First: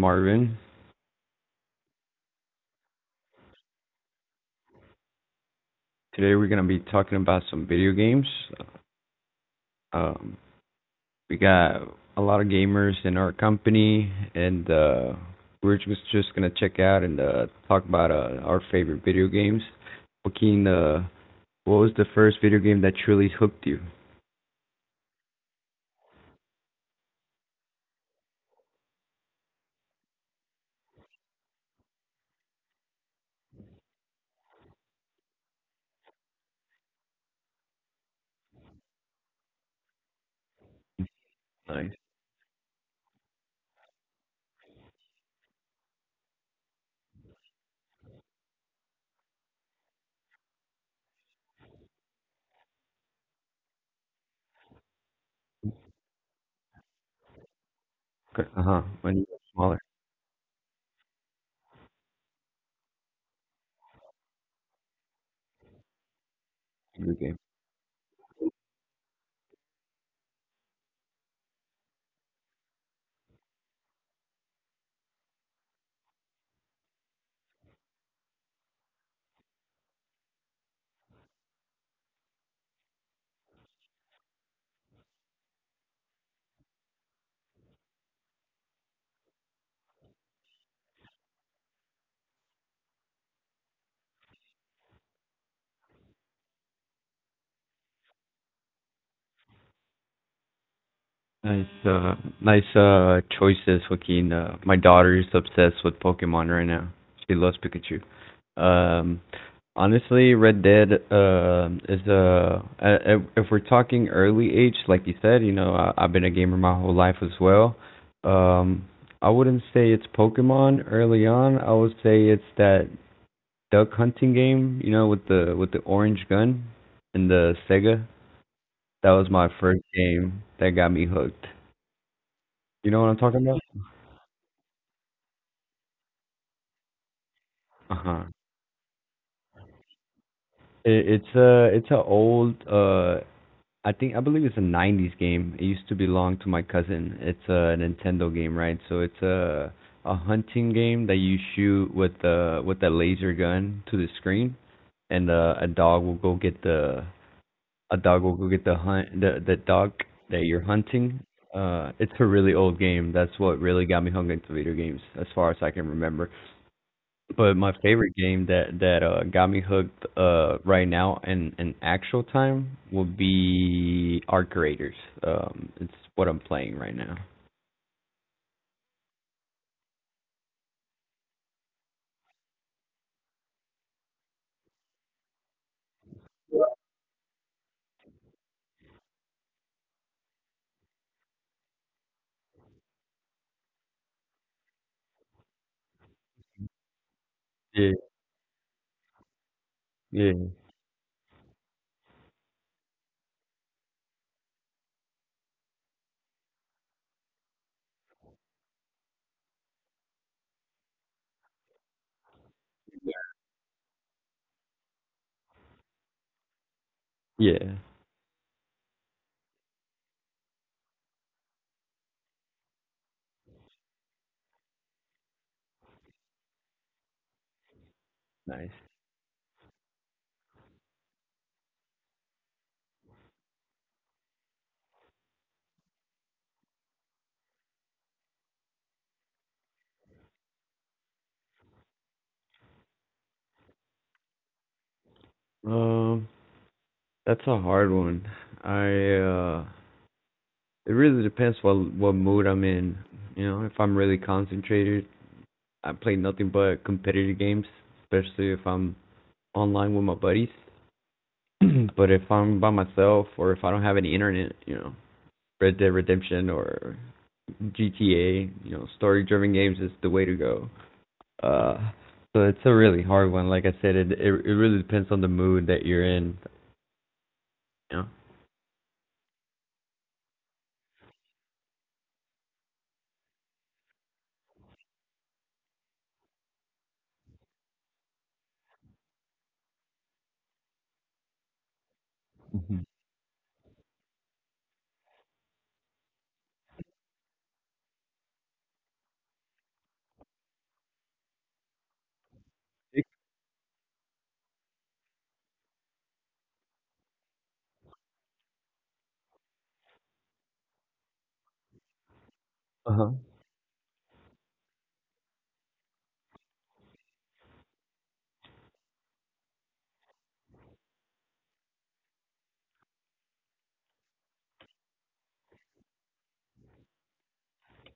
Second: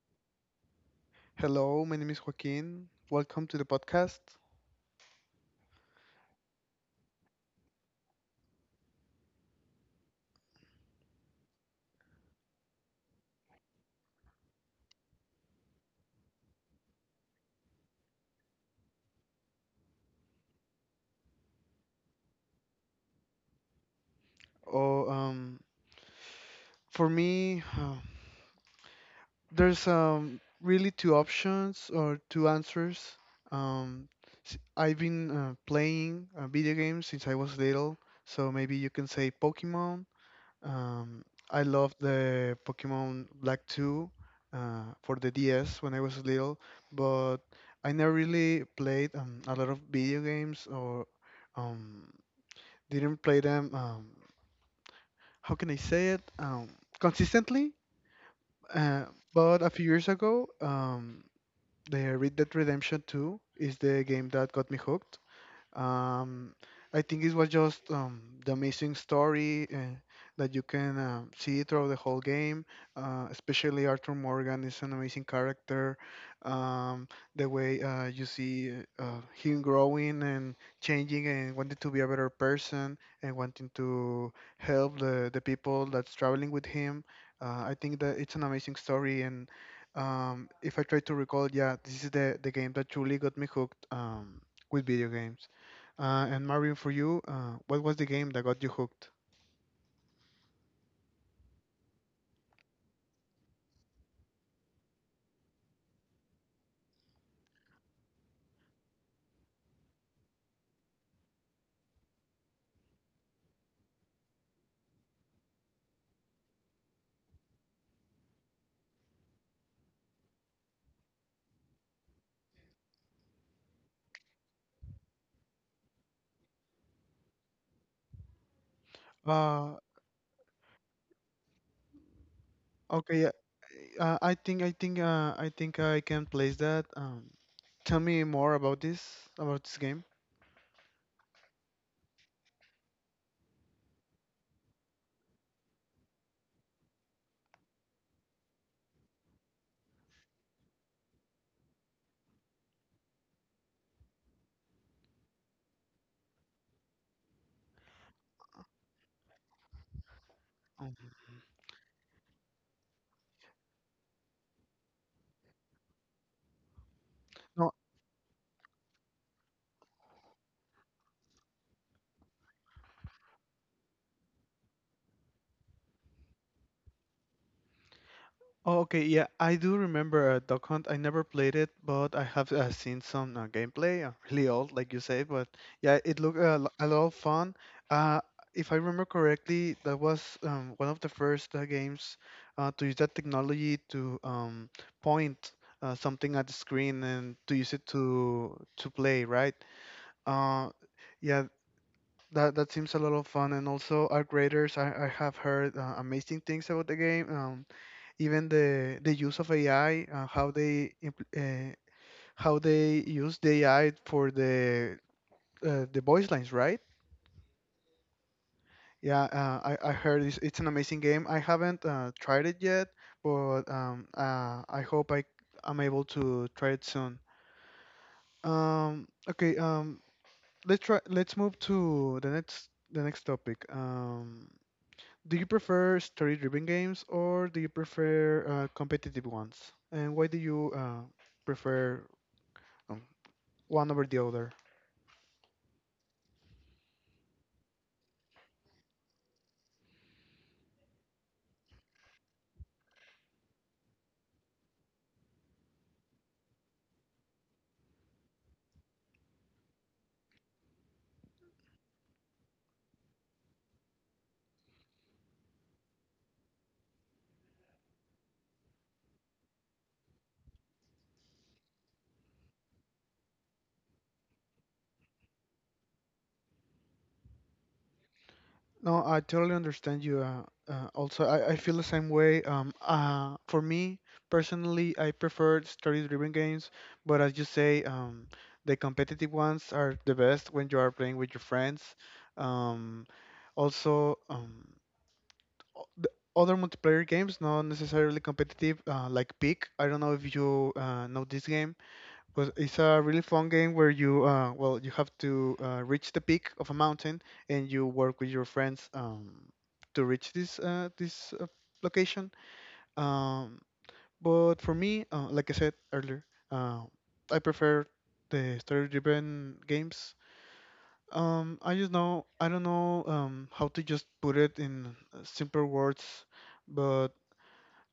Marvin. Hello, my name is Joaquin. Welcome to the podcast. Today we're going to be talking about some video games. Um, we got a lot of gamers in our company, and we're just going to check out and talk about our favorite video games. Joaquin, what was the first video game that truly hooked you? Oh, um, for me, uh, there's really two options or two answers. Um, I've been playing video games since I was little, so maybe you can say Pokemon. Um, I love Nice. the Pokemon Black 2 for the DS when I was little, but I never really played a lot of video games or. Um, Didn't play them. How can I say it? Consistently. Uh huh. Uh, When you were but a smaller, few years ago, the Red Dead Redemption 2 is the game that got me hooked. Um, I video think it game. was just the amazing story that you can see throughout the whole game. Especially Arthur Morgan is an amazing character. Um, the way you see him growing and changing and wanting to be a better person and wanting to help the people that's traveling with him. I think that it's an amazing story. And if I try to recall, yeah, this is the game that truly got me hooked with video games. And Mario, for you, what was the game that got you hooked? Nice, Mm. Nice choices, Joaquin. My daughter is obsessed with Pokemon right now. She loves Pikachu. Um, Honestly, Red Dead is a, if we're talking early age, like you said, you know, I've been a gamer my whole life as well. Um, I wouldn't say it's Pokemon early on. I would say it's that duck hunting game, you know, with the orange gun and the Sega. That was my Uh, first game that got me hooked. You know what I'm okay, talking about? I think I think I think I can place that. Tell Uh-huh. me more about this game. It's a it's a old I believe it's a '90s game. It used to belong to my cousin. It's a Nintendo game, right? So it's a hunting game that you shoot with the laser gun to the screen, and a dog will go get the hunt the dog that you're Um, hunting. It's a really old game. That's what really got me hung into video games, as far as I can remember. But my No, favorite game that got me hooked right now in actual time will be Art Creators. It's what I'm playing right now. Oh, okay, yeah, I do remember Duck Hunt. I never played it, but I have seen some gameplay, really old, like you say. But yeah, it looked a lot of fun. Uh, if I remember correctly, that was one of the first games to use that technology to point something at the screen and to use it Yeah, to play, right? yeah, Uh, yeah, that that seems a lot of fun. And also, our graders, I have heard amazing things about the game. Even the use of AI and how they uh, how they use the AI for the voice lines, right? yeah. Yeah, I heard it's an amazing game. I haven't tried it yet, but I hope I am able to try it soon. Nice. Um, okay, um, let's try let's move to the next topic. Do you prefer story-driven games or do you prefer competitive ones? And why do you prefer? Um, One over the other. Um, that's a hard one. I it really depends what mood I'm in. You know, if I'm really concentrated, I play nothing but competitive games, especially if I'm online with my buddies. But if I'm by myself or if I don't have any internet, you know, Red Dead Redemption or GTA, you know, story-driven games is the way to go. Uh, so it's a really hard one. Like I said, it really depends on the mood that you're in. You know? No, I totally understand you. Also, I feel the same way. For me personally, I prefer story-driven games, but as you say, the competitive ones are the best when you are playing with your friends. Mhm. Um, also, um, the other multiplayer games, not necessarily competitive, like Peak. I don't know if you know this game. Because it's a really fun game where you have to reach the peak of a mountain and you work with your friends to reach this location. Uh-huh. Um, but for me, like I said earlier, uh, I prefer the story-driven games. I don't know how to just put it in simpler words, but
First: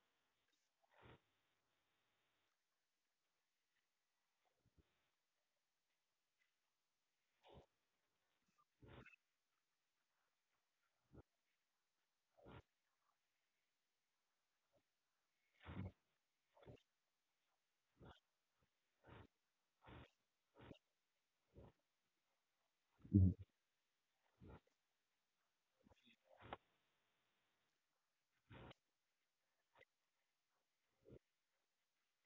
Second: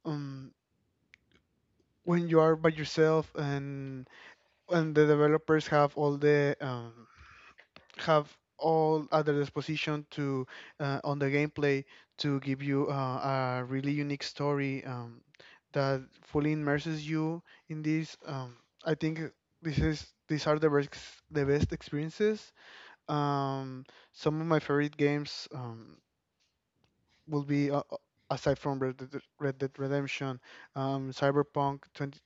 um, when you are by yourself and the developers have all the have all other disposition to on the gameplay to give you a really unique story that fully immerses you in this. I think this is these are the best experiences. Um, some of my favorite games will be aside from Red Dead Redemption, Cyberpunk twenty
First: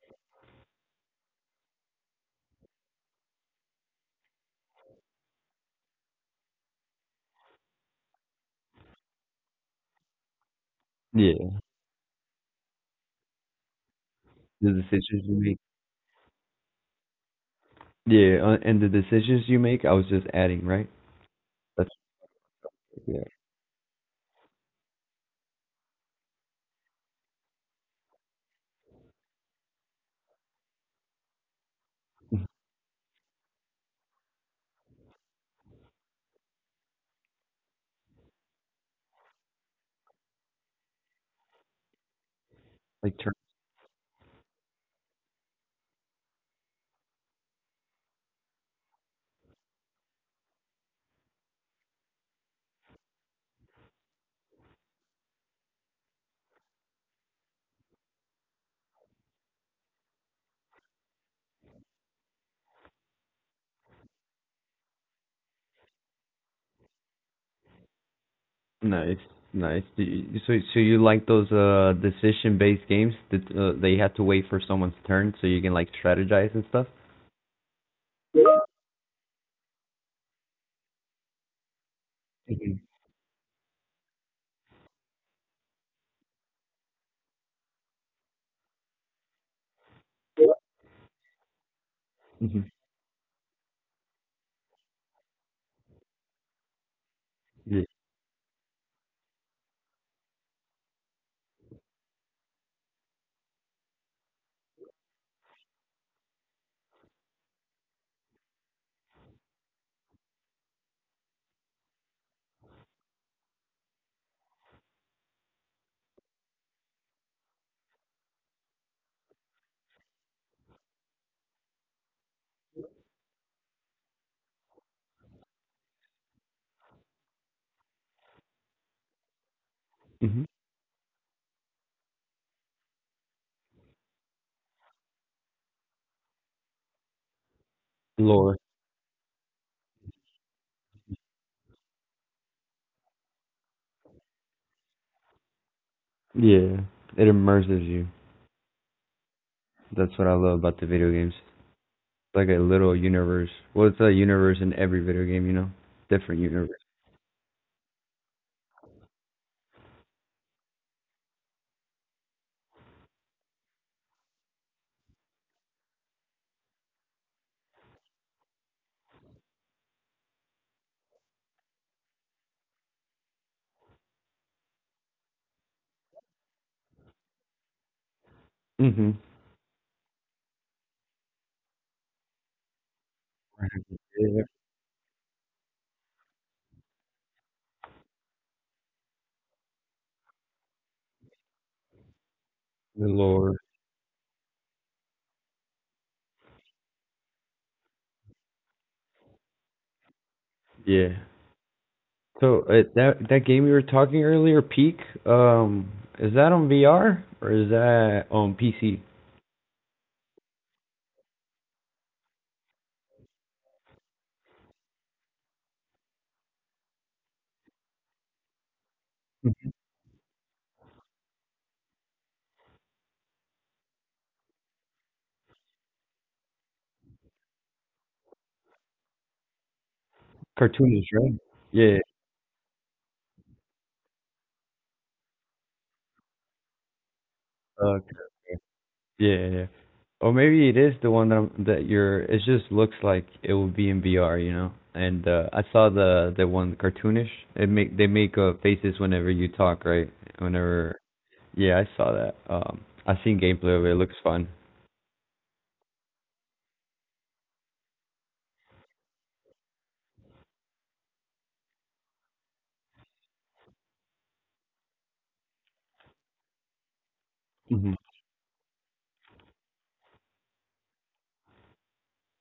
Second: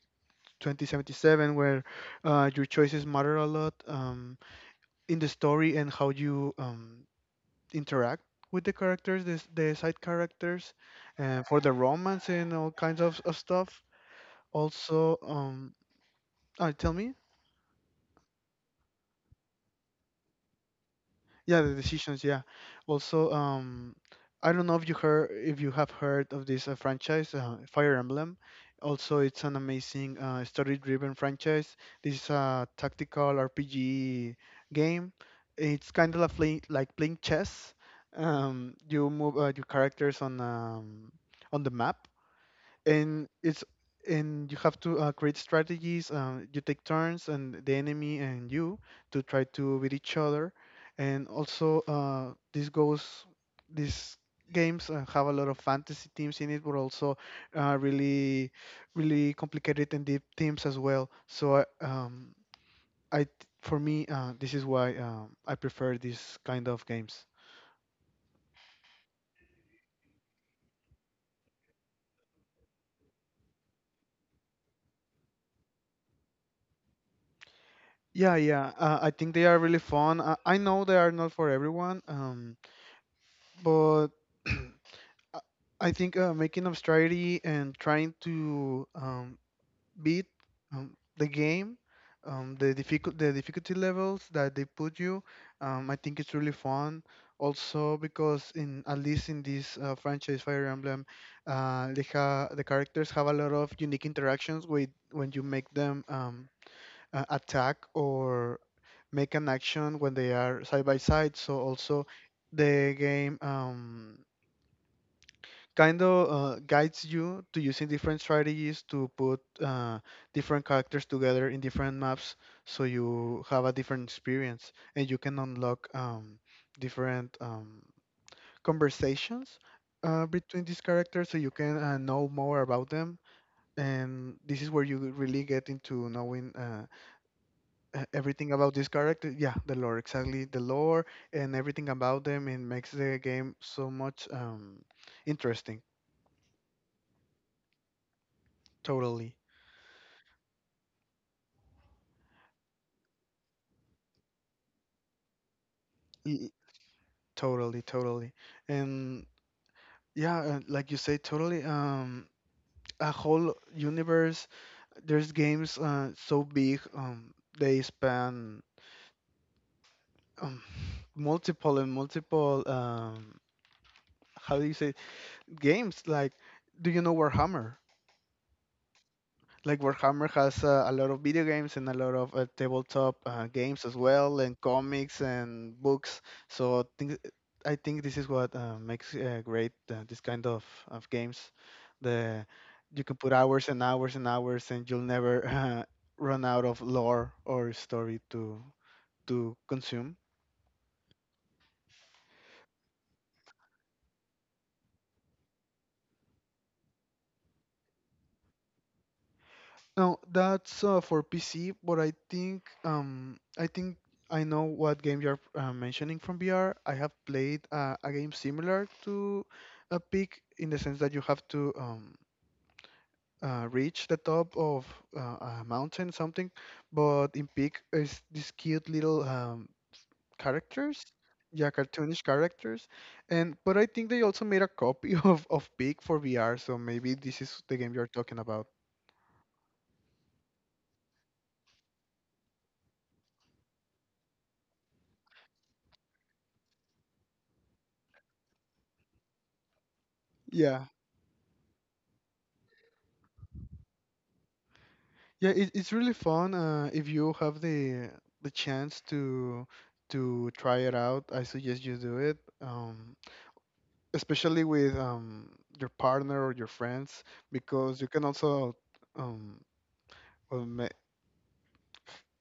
twenty seventy seven, where your choices matter a lot in the story and how you interact with the characters, the side characters, and Yeah, for the romance and all kinds of stuff. the Also, decisions you make. um, uh, tell me, Yeah, and the decisions you make, I was just adding, right? yeah, the That's decisions, yeah. yeah, Also, um, I don't know if you heard if you have heard of this franchise, Fire Emblem. Also, it's an amazing story-driven franchise. This is a tactical RPG game. It's kind of like playing chess. You move your characters on the map like and turn. it's and you have to create strategies you take turns and the enemy and you to try to beat each other and also this goes these games have a lot of fantasy teams in it but also uh, really really complicated and deep teams as well so I th- for me this is why I prefer these kind of games. Nice, nice. Do you- So so you like those decision-based games that they have to wait for someone's turn so you can like strategize and stuff? Yeah, I think they are really fun. I know they are not for everyone. Mm-hmm. But I I think making strategy and trying to beat um, the game, Mm-hmm. The difficulty levels that they put you, I think it's really fun. Yeah. Also, because in at least in this franchise Fire Emblem, the characters have a lot of unique interactions with when you make them attack or make an action when they are side by side. So also, the game. Kind of guides you to using different strategies to put different characters together in different maps so you have a different experience and you can unlock different conversations Mm-hmm. between these characters so you can know more about them, and this is where you really get into knowing everything about this character. Yeah, the lore, exactly, the lore and everything about them, and makes the game so much interesting. Yeah, it immerses you. Totally. That's what I love about the video games. It's like a little universe. Well, it's a universe in every video game, you know? Different universe. Totally, totally. And yeah, like you say, totally a whole universe. There's games so big they span um multiple and multiple how do you say games like do you know Warhammer? Mhm. Like Warhammer has a lot of video games and a lot of tabletop games as well, Yeah, and comics and books. So things, I think this is what makes great this kind of games. The You the can put lore. hours and hours and hours, and you'll never run out of lore or story to consume. Yeah. So that game we were talking earlier, Peak, um, is that on VR or is that on PC? No, that's for PC, but I think I know what game you're mentioning from VR. I have played a game similar to Mhm. a peak in the sense that you have to reach the top of a mountain something, but in peak is these cute little characters, Cartoonish, right? yeah, Yeah. cartoonish characters, and but I think they also made a copy of peak for VR, so maybe this is the game Uh, you're talking about. yeah. Or maybe it is the one that that you're. It just looks like it will be in VR, you know. And I saw the one cartoonish. It make they make faces whenever you talk, right? Yeah. Whenever. Yeah, I saw that. I seen gameplay of it. It looks fun. Yeah, it's really fun if you have the chance to try it out. I suggest you do it, especially with your partner or your friends, Hmm. because you can also um, well, ma-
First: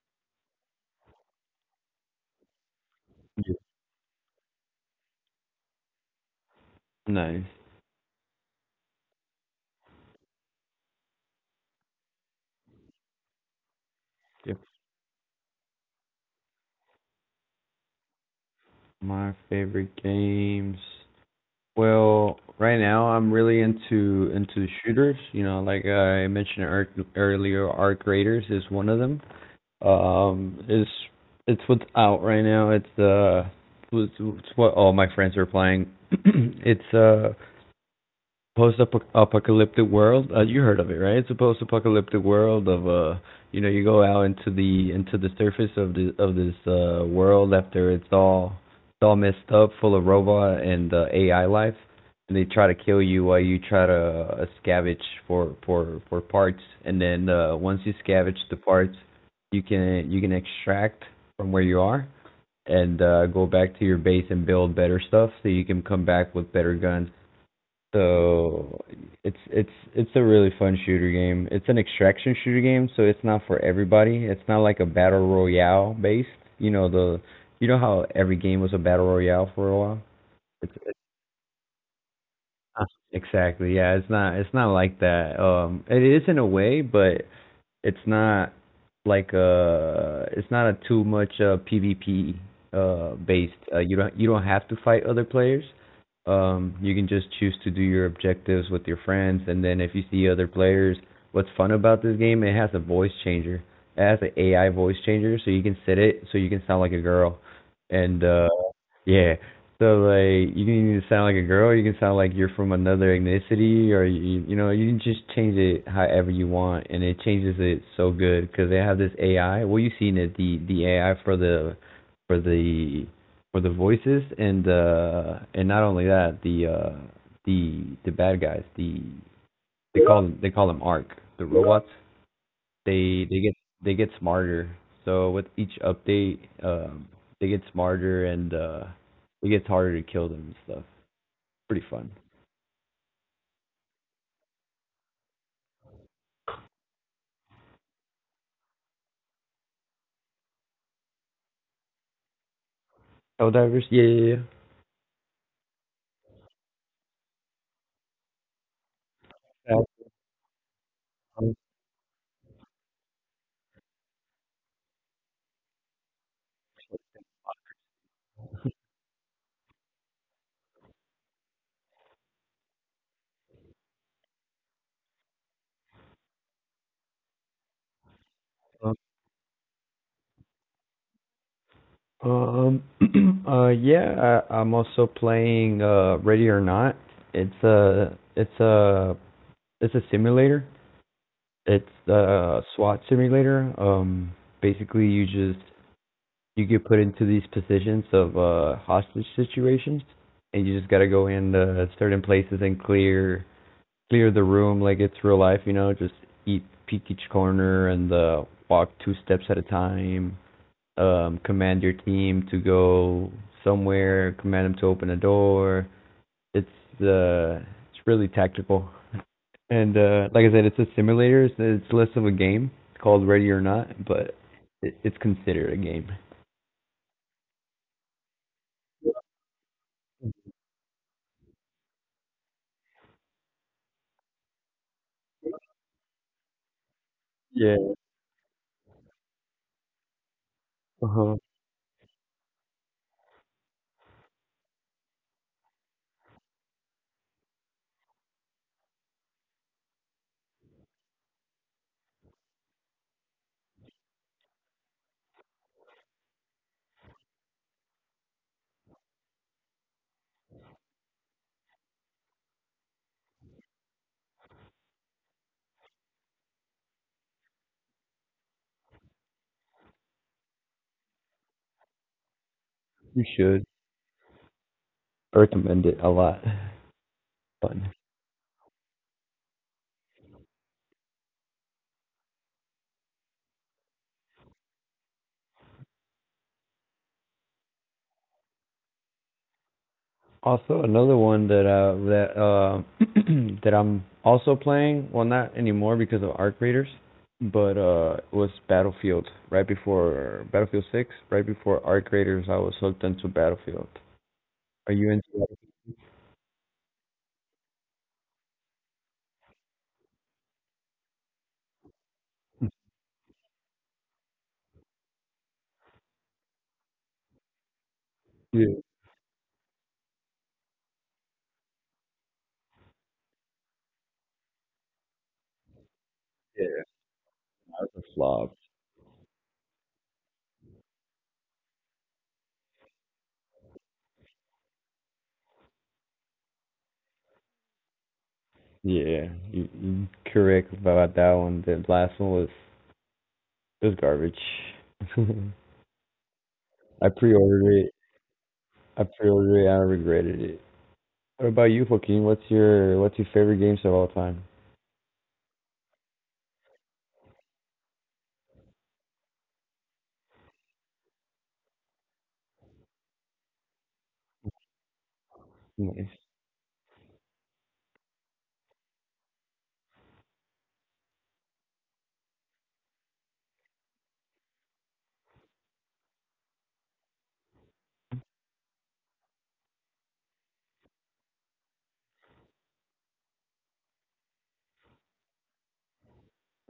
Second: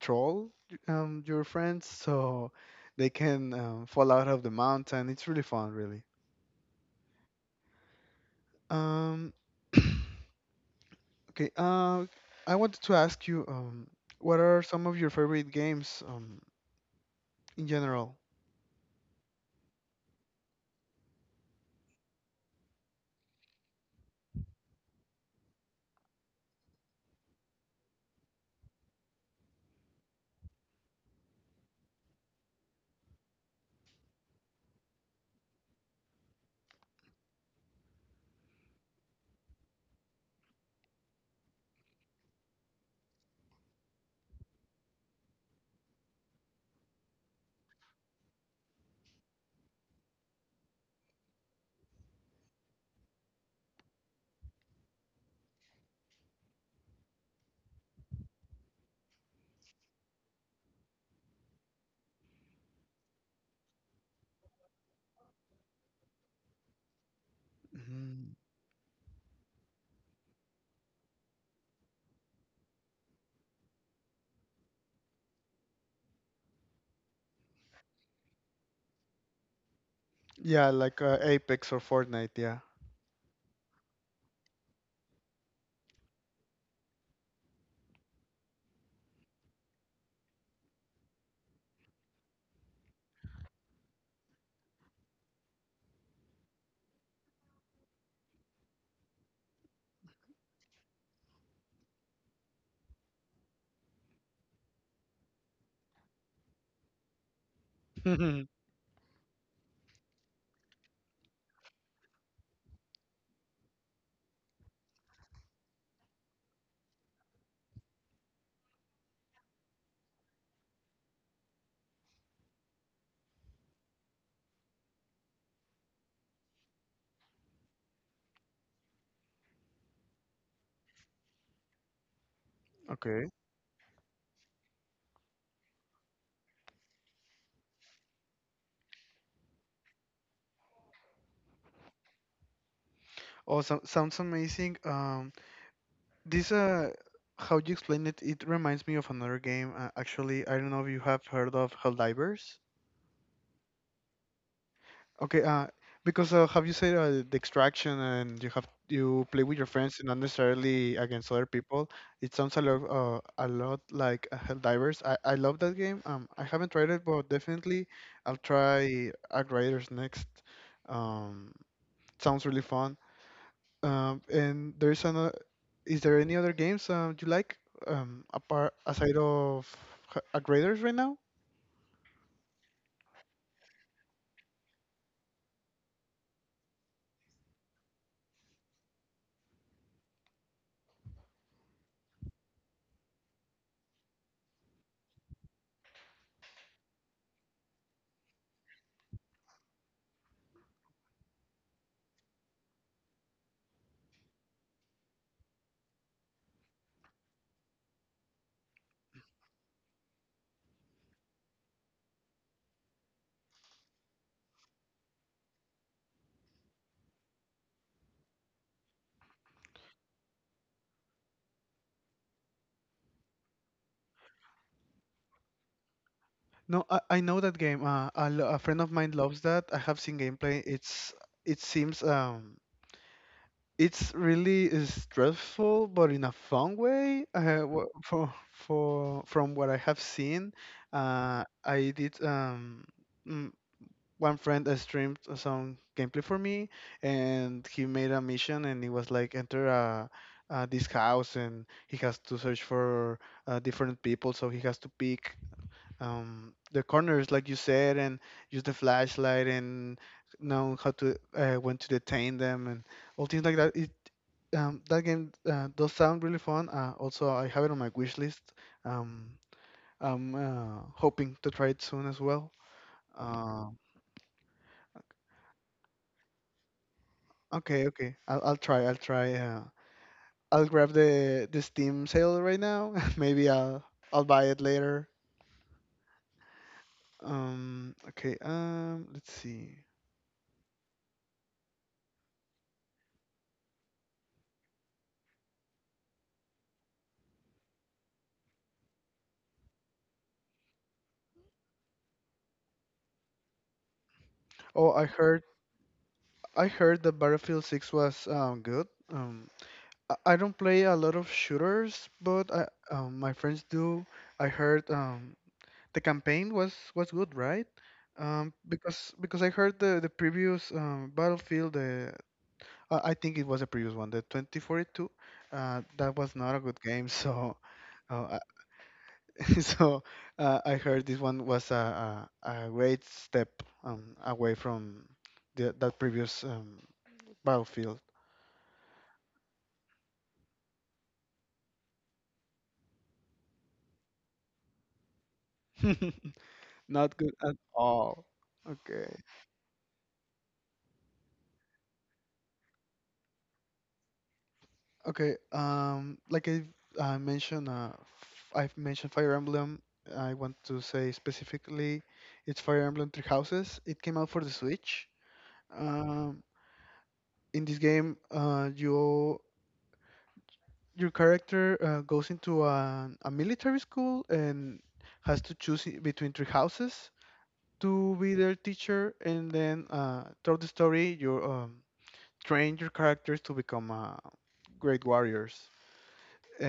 troll your friends so they can Yeah. Fall out of the mountain. It's really fun, really. Nice. Um, okay, I wanted to ask you, what Yeah. are some of your favorite games in general? My favorite games. Well, right now I'm really into shooters. You know, like I mentioned earlier, Arc Raiders is one of them. Is it's what's out right now. It's, what all my friends are playing. It's post-apocalyptic world. You heard of it, right? It's a post-apocalyptic world of you know, you go out into the surface of the of this world after it's all messed up, full of robot and AI life, and they try to kill you while you try to scavenge for for parts, and then once you scavenge the parts, you can extract from where you are and go back to your base and build better stuff so you can come back with better guns so it's it's a really fun shooter game. It's an extraction shooter game, so it's not for everybody. It's not like a battle royale based. You know the how every game was a battle royale for a while. Yeah, It's like Apex or Fortnite, yeah. not- exactly, yeah. It's not like that. It is in a way, but it's not like a. it's not a too much PvP based. You don't have to fight other players. Um, you can just choose to do your objectives with your friends and then if you see other players, what's fun about this game, it has a voice changer. It has an AI voice changer so you can set it so you can sound like a girl. And yeah, so like you can either sound like a girl, or you can sound like you're from another ethnicity, or you know you can just change it however you want, and it changes it so good because they have this AI. Well, you've seen it, the AI for the for the for the voices, and not only that, the bad guys, they call them Arc, the robots Okay. they get smarter. So with each update, they get smarter and it gets harder to kill them and stuff. Pretty fun. Awesome. Sounds amazing. This How you explain it, it reminds me of another game. Actually, I don't know if you have heard of Helldivers. Oh, divers. Yeah. Okay. Because Have you said the extraction and you play with your That's friends and not necessarily against other fun. people. It sounds a lot like Helldivers. I love that game. I haven't tried it, but definitely I'll try Outriders next. Um, Sounds really fun. And there's another. Is there any other games you like, apart aside of a graders right now? Yeah, I'm also playing Ready or Not. It's a it's a it's a simulator. It's a SWAT simulator. Basically, you get put into these positions of hostage situations and you just gotta go in certain places and clear the room like it's real life, you know, just eat peek each corner and walk two steps at a time, command your team to go somewhere, command them to open a door. It's uh it's really tactical. And like I said, it's a simulator, it's less of a game. It's called Ready or Not, but it's considered a game. No, I know that game. A friend of mine loves that. I have seen gameplay. It seems it's really stressful, but in a fun way. Wha- Yeah. For From what I have seen, Uh huh. uh, I did um. mm, one friend streamed some gameplay for me and he made a mission and it was like enter this house and he has to search for different people so he has to pick the corners like you said and use the flashlight and know how to when to detain them and all things like that it that game does sound really fun. Also, I have it on my wish list. Um, I'm Hoping to try it soon as well. You should Um, recommend it a lot. Okay, Fun. okay. I'll try. I'll try. I'll grab the Steam sale right now. Maybe I'll buy it later. Okay. Let's see. Also, another one that that I'm also playing. Well, not anymore because of arc raiders, but it was Battlefield right before Battlefield Six. Right before arc raiders, I was hooked into Battlefield. Are Oh, you into? Battlefield? I heard that Battlefield 6 was good. I don't play a lot of shooters, but I my friends do. I heard the campaign was good, right? Um. Yeah, Because because I heard the previous Battlefield the I think it was a previous one, the 2042. That was not a good yeah. game. That was a uh, I- flop. so I heard this one was a great step away from that previous battlefield. Yeah, you correct about that one. The last one was it was garbage. I Not good at pre-ordered it. all. I Okay. pre-ordered it. I regretted it. What about you, Joaquin? What's your favorite games of all time? Okay. I mentioned, I've mentioned Fire Emblem. I want to say specifically, it's Fire Emblem Three Houses. It came out for the Switch. Nice. Um, in this game, your character goes into a military school and has to between three houses to be their teacher, and then throughout the story, you train your characters to become great warriors.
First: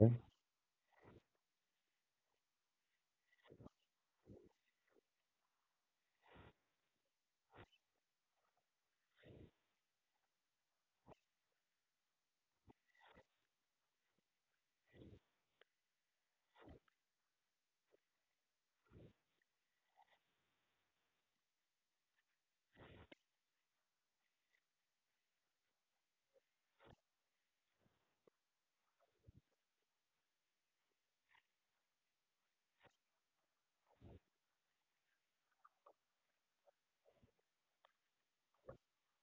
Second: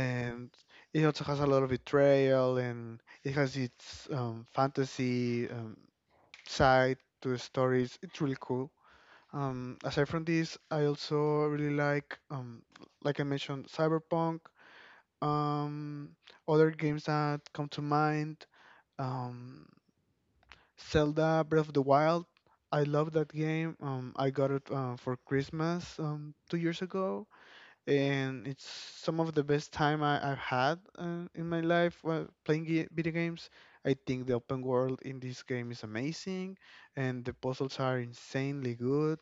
Okay. it also has a lot of betrayal, and it has its fantasy side to the stories. It's really cool. Aside from this, I also really like I mentioned, Cyberpunk. Um, other games that come to mind, um, Zelda Breath of the Wild. I love that game. I got it for Christmas 2 years ago, and it's some of the best time I've had in my life while playing video games. I think the open world in this game is amazing, and the puzzles are insanely good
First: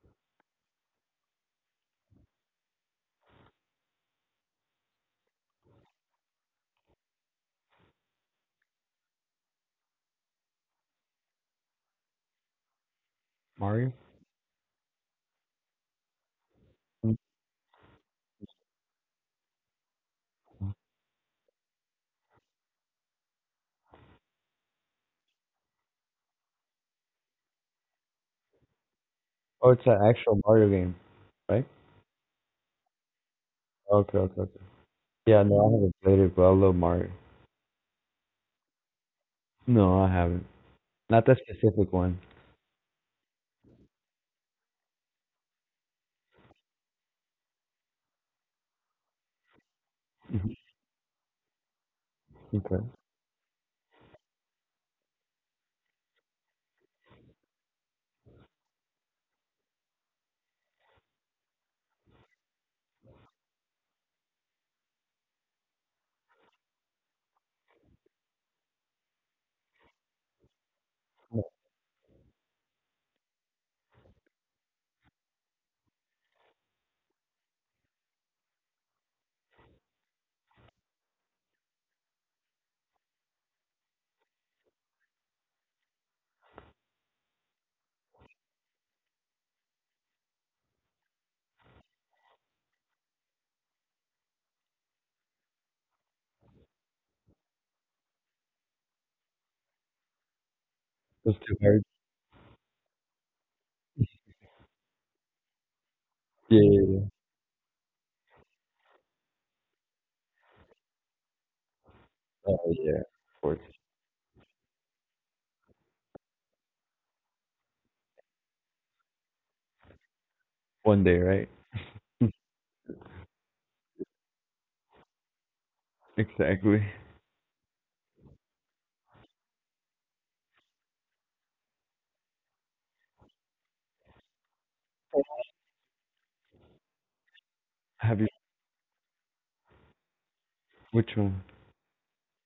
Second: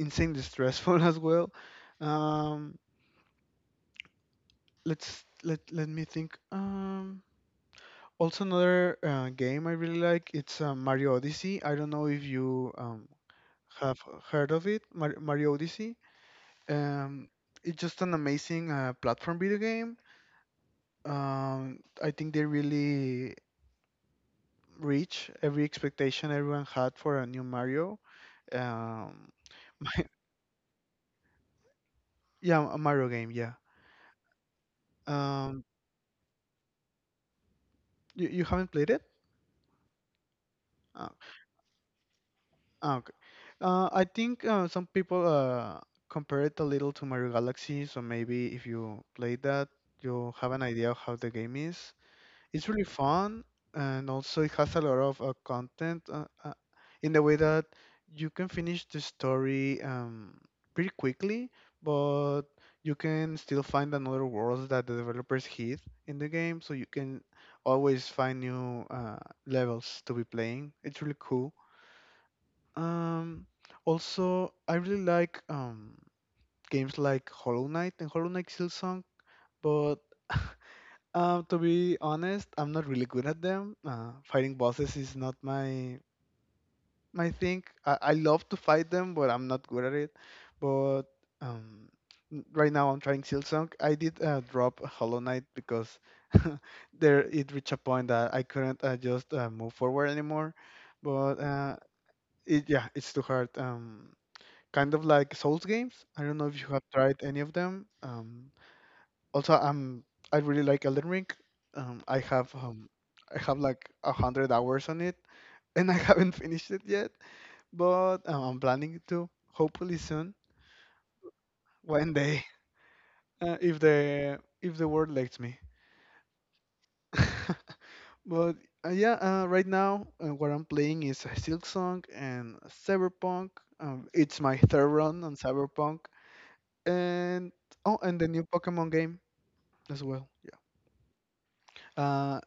insanely stressful as well. Um, let me think. Also another game I really like. It's Mario Odyssey. I don't know if you Mario? have heard of it. Mario Odyssey. Um, it's just an amazing platform video game. I think they really reach every expectation everyone had for a new Mario. Um, Oh, it's an actual Mario game, right? yeah, a Mario game. Yeah. Okay. Yeah, no, Um, I haven't played it, but I love Mario. You haven't played it? No, I haven't. Uh, Not that specific one. Ah, okay. I think some people compare it a little to Mario Galaxy, so maybe if you play that, you'll have Mhm. an idea of how the game is. It's Okay. really fun, and also it has a lot of content in the way that you can finish the story pretty quickly, but you can still find another worlds that the developers hid in the game, so you can always find new levels to be playing. It's really cool. Um, also, I really like games like Hollow Knight and Hollow Knight Silksong, but to be honest, I'm not really good at them. Fighting bosses is not my thing. I love to fight them, but I'm not good at it. But um, right now, I'm trying Silksong. I did drop Hollow Knight because there it reached a point that I couldn't just move forward anymore. That's But too hard. it yeah, it's too hard. Kind of like Souls games. I don't know if Yeah, you have yeah, yeah. tried any of them. Also, I really like Elden Ring. Um, I have Oh, um, yeah. I Of have course. like a hundred hours on it, and I haven't finished it yet. But I'm planning to, hopefully soon, One day, right? one day, if the if the world lets me. Exactly. But yeah, right now what I'm playing is Silksong and Cyberpunk. It's my third run on Cyberpunk, and oh, and Have you, the new Pokemon game. As well. Yeah. which one? Uh,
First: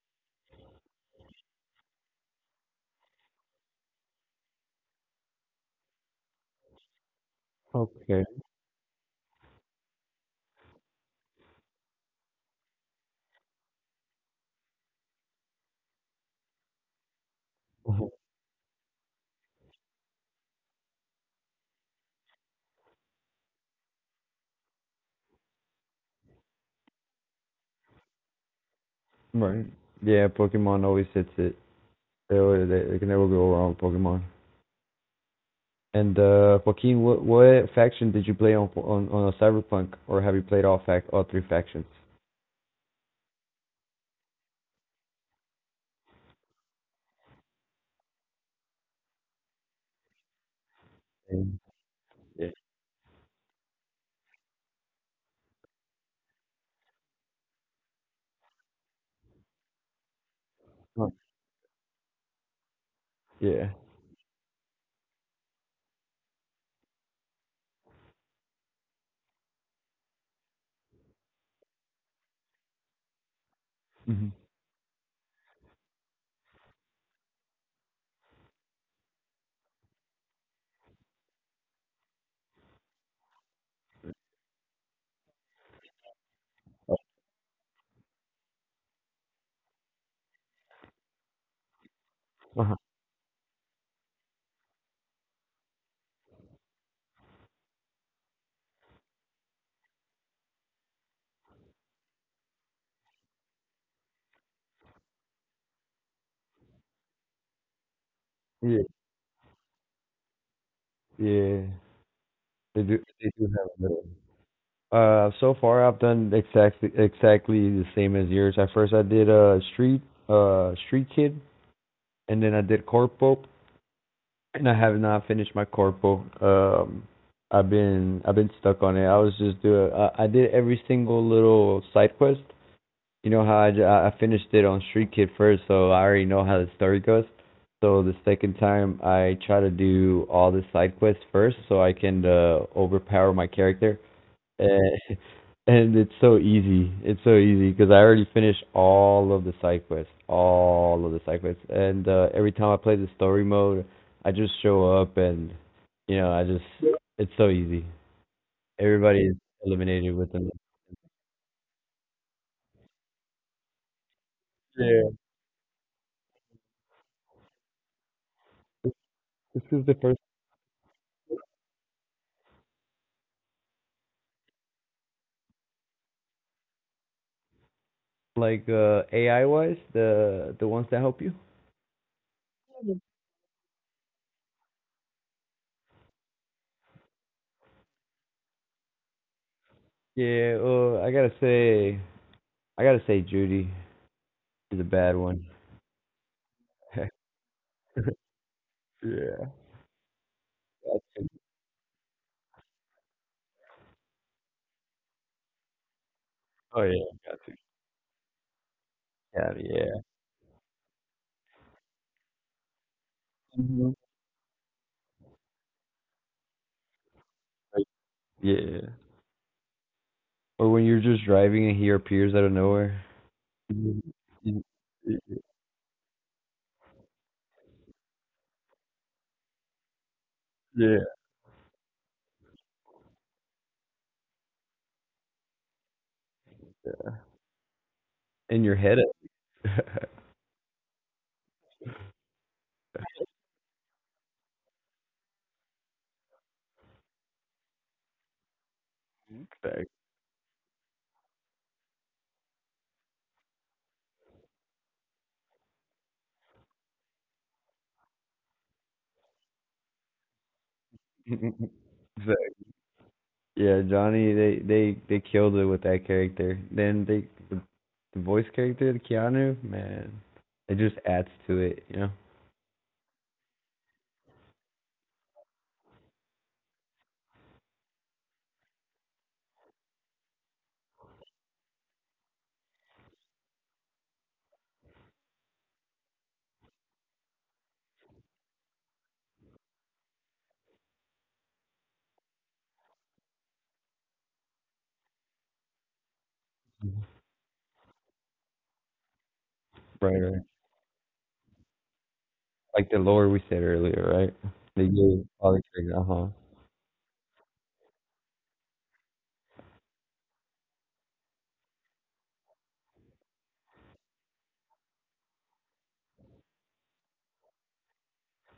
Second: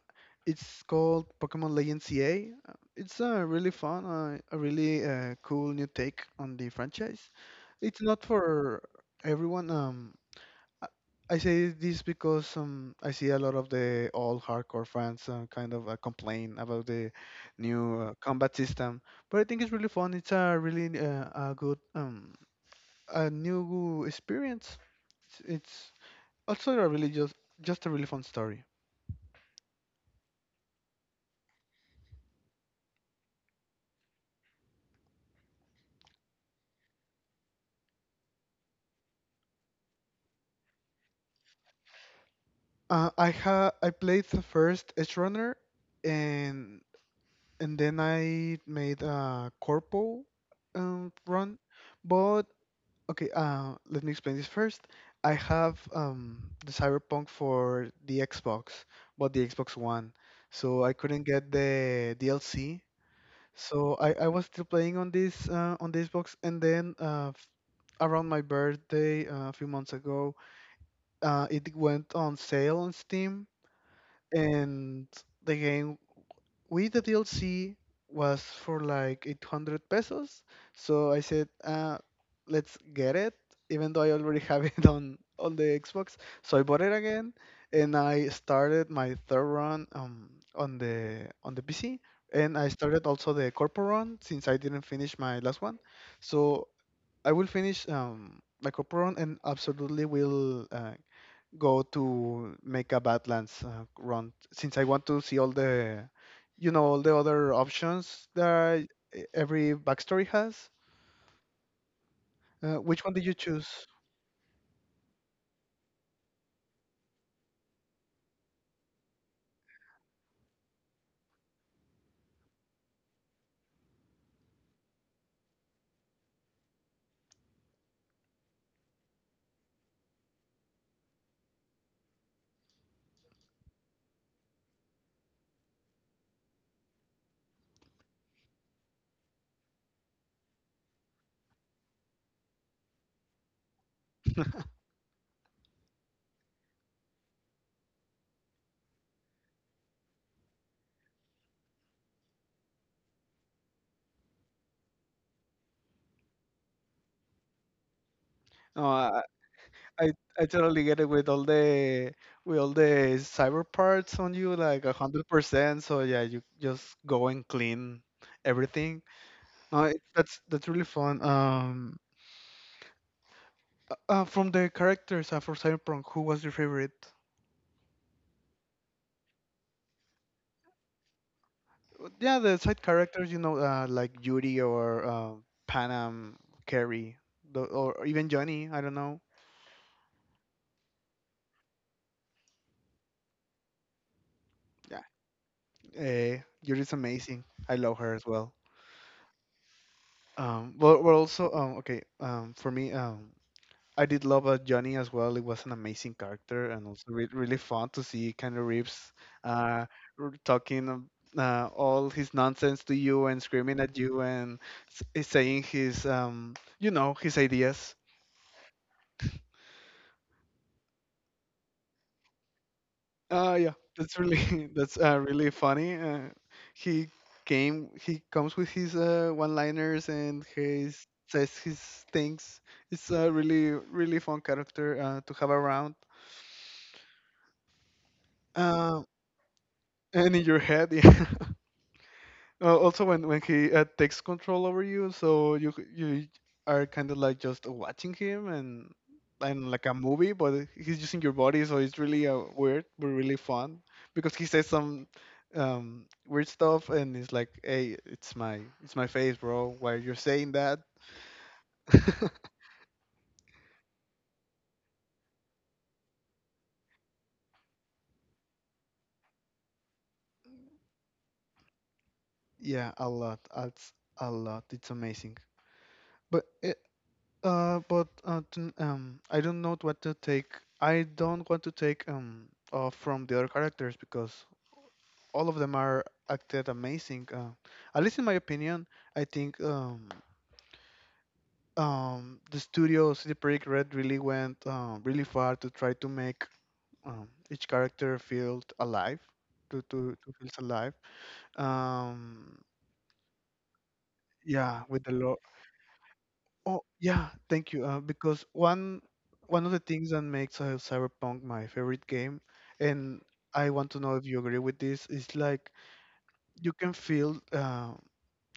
it's called Pokemon Legends CA. It's a really fun, a really cool new take on the franchise. It's not Okay. for everyone. I I say this because I see a lot of the old hardcore fans kind of complain about the new combat system, but I think it's really fun. It's a really a good a new experience. It's also a really just a really fun story. Right. Yeah, Pokemon always hits it. They can never go wrong with Pokemon. And Joaquin, what faction did you play on on Cyberpunk, or have you played all fac all three factions? I played the first Edge Runner, and and then I made a Corpo Mm. run. But Yeah. okay, let me explain this first. I have the Cyberpunk for the Xbox, but the Xbox One, so I Huh. couldn't get the DLC. Yeah. So I was still playing on this box, and then around my birthday a few months ago, it went on sale on Steam Hmm. and the game with the DLC was for like 800 pesos. So I said, let's get it, even though I already have it on the Xbox. So I bought it again, and I started my third run on the PC, and I Uh-huh. started also the corporate run since I didn't finish my last one. So I will finish my corporate run and absolutely will go to make a Badlands run since I want to see all the, you know, all the other options Yeah. that every backstory has. Yeah. They do. Which one did They you do have a choose? little. So far I've done exactly the same as yours. At first I did street kid, and then I did corpo, and I have not finished my corpo. I've been stuck on it. I was just doing. I did every single little side quest, you know how I finished it on Street Kid first, so I already know how the story goes. So the second time I try to do all the side quests first, so I can overpower my character. And, and it's so easy. It's so easy because I already finished all of the side quests, and every time I play the story mode, I just show up, and you know, I just it's so easy. No, Everybody I, is I eliminated with I them. totally get it with all the cyber parts on you, like a Yeah, hundred percent. So yeah, you just go and clean everything. this is No, the it, first. That's really fun. From the characters for Cyberpunk, who was your favorite? Like AI wise, the ones that help you? But yeah, the side characters, you know, like Yuri or Panam, Carrie, or even Johnny. I don't know. Yeah, I gotta say, Judy is a Yeah, bad one. Yuri's amazing. I love her as well. Yeah. Got But we're to. also okay. For me, I did love Johnny as well. It was an amazing character Oh and yeah, also gotcha. really fun to see kind of Reeves Got to. Yeah, uh, yeah. Talking all his nonsense to you and screaming Mhm. at you and saying his you know, his Like, ideas yeah. Or when you're just driving and he appears out of nowhere. Yeah, Mhm. that's really Y- that's y- really funny. He he comes with his one-liners and he Yeah. says his things. It's a really fun character to have around. In your head. Uh, and in your head, yeah. Also, when he takes control over you, so you are kind of like just watching him and like Exactly. a movie, but he's using your body, so it's really weird but really fun because he says some weird stuff and it's like, "Hey, it's my face, bro. Why you're saying that?" Exactly. Yeah, Johnny, they killed it with that character. Then the voice character, Keanu, man, it just adds to it, you know. Yeah, a lot. That's a lot. It's amazing. But uh, I don't know what to take. I don't want to take off from the other characters because all of them are acted amazing. At least in my opinion, I think the studio CD Projekt Red really went really far to try to make each character feel alive, Right, to right. feel alive. Um, Like the lore we said earlier, right? yeah, They with the gave law. all the characters, uh Oh yeah, thank you. Because one of the things that makes Cyberpunk my favorite game, and I want to know if you agree with this, is like you can feel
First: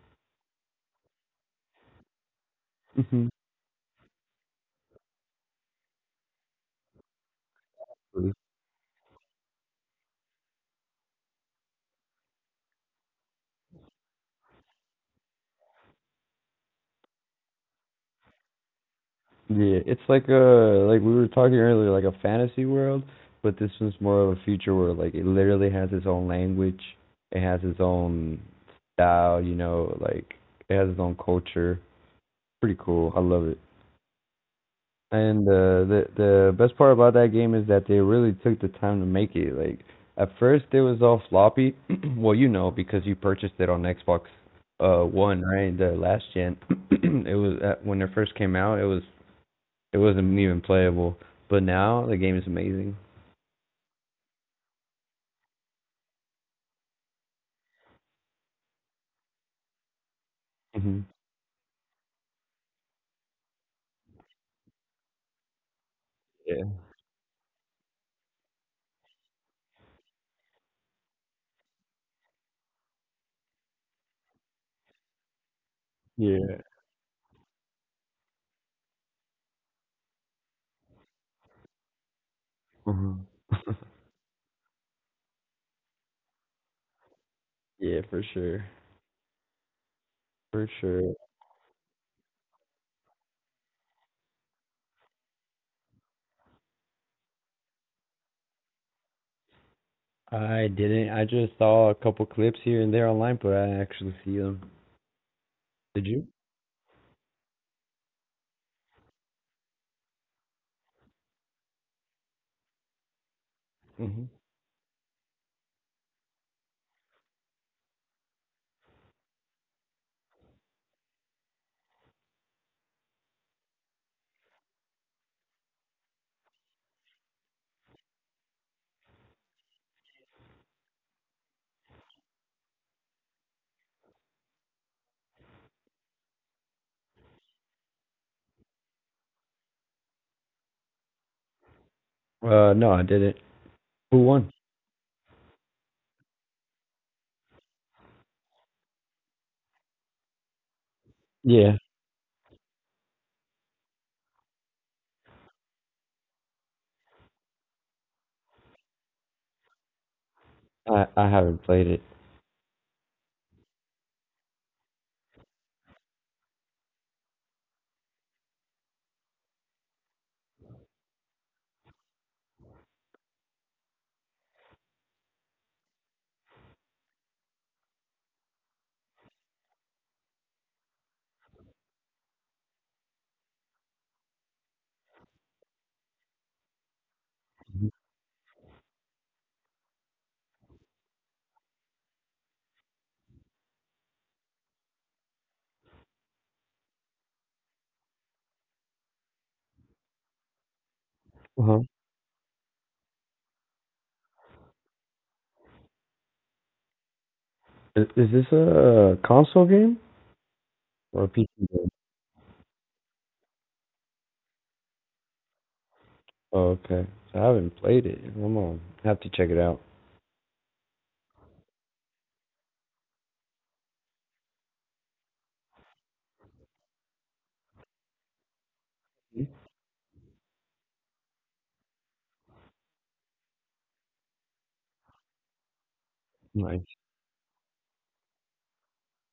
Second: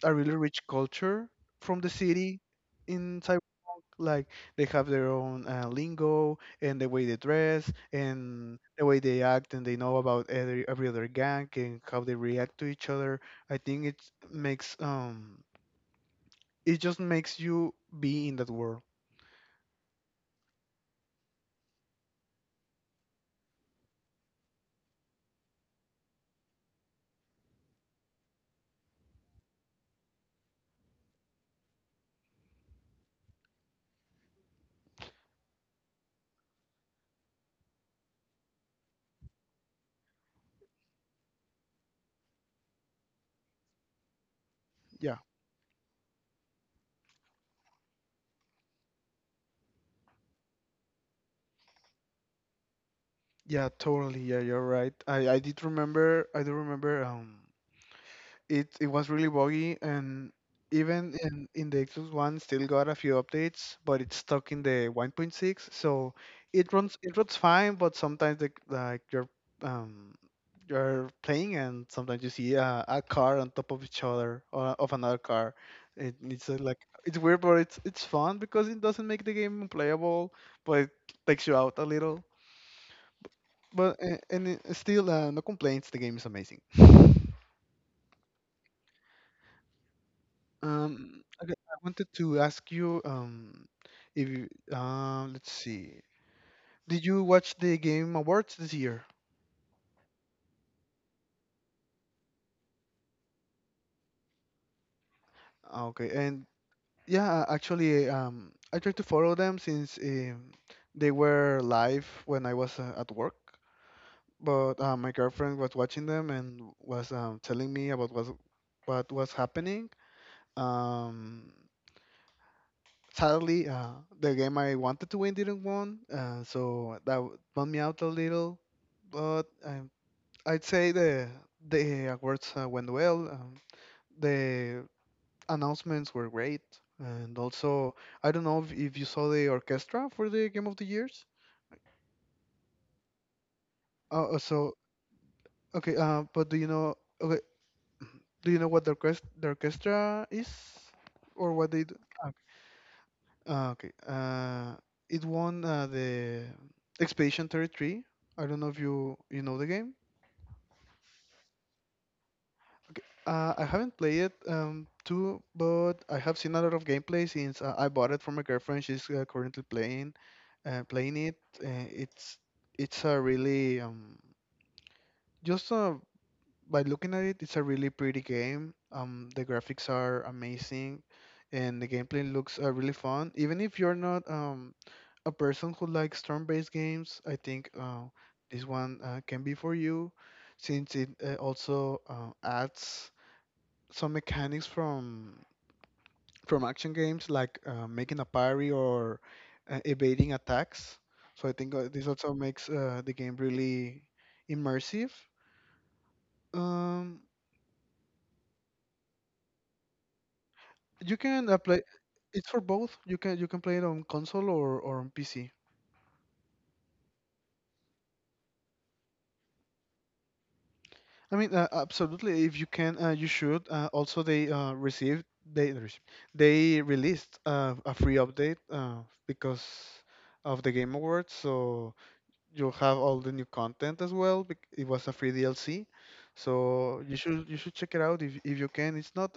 a really rich culture from the city huh. in Cyberpunk. Like they have their own lingo and the way they dress and the way they act, and they know about every other gang and how they react to each other. I think it makes it just makes you be in that world. Yeah, it's like a like we were talking earlier, like a fantasy world, but this one's more of a future world. Like it literally has its own language, it has its own style, you know, like it has its own culture. Pretty cool. I love it. And the best part about that game is that they really took the time to make it. Like at first it was all floppy. Well, you know because you purchased it on Xbox Yeah. One, right? The last gen. It was when it first came out. It was it wasn't even playable. But now the game is amazing. Yeah, totally. Yeah, you're right. I did remember. I do remember. It was really buggy, and Hmm. even in the Xbox One, still got a few updates, but it's stuck in the 1.6. So Yeah. It runs fine, but sometimes like um you're playing, and sometimes you see a car on top of each other or of another car. It, it's Yeah. like it's weird, but it's fun because it doesn't make the game unplayable, but it takes you out a little. Hmm. But a- and it- Still, no complaints. The game is amazing. Yeah, for sure, for sure. Okay, I wanted to ask you, if you, let's see, did you watch the Game Awards this year? I didn't. I just saw a couple clips here and there online, but I didn't actually see them. Ah, Did okay, you? and yeah, actually, I tried to follow them since they were live when I was at work. Hmm. But my girlfriend was watching them and was telling me about what was happening. Um, sadly, the game I wanted to win didn't won, so that bummed me out a little. But I'd say the awards went well. The announcements were great, and also I don't know if you saw the orchestra for the Game of the Years. No, I didn't. Who Uh, uh, won? so okay, but do you know? Okay, do you know what the orchestra is, or what Yeah, they do? Okay. It won the Expedition 33. I don't know if you know the game. I haven't played it. Okay. I haven't played it too, but I have seen a lot of gameplay since I bought it from my girlfriend. She's currently playing playing it. It's a really just by looking at it, it's a really pretty game. The graphics are amazing, and the gameplay looks really fun. Even if you're not a person who likes turn-based games, I think this one can be for you, since it also adds some mechanics from action games like making a parry or evading attacks. So I think Uh-huh. This also makes the game really immersive. Um, Is this a console game you or a can PC play. game? It's for both. You can play it on console or on PC. Oh, okay. So I haven't played it. I'm gonna have to check it out. I mean, absolutely. If you can, you should. Also, they received they received- they released a free update Mhm. because of the Game Awards, so you'll have all the new content as well. It was a free DLC, Nice. so you should check it out if you can. It's not.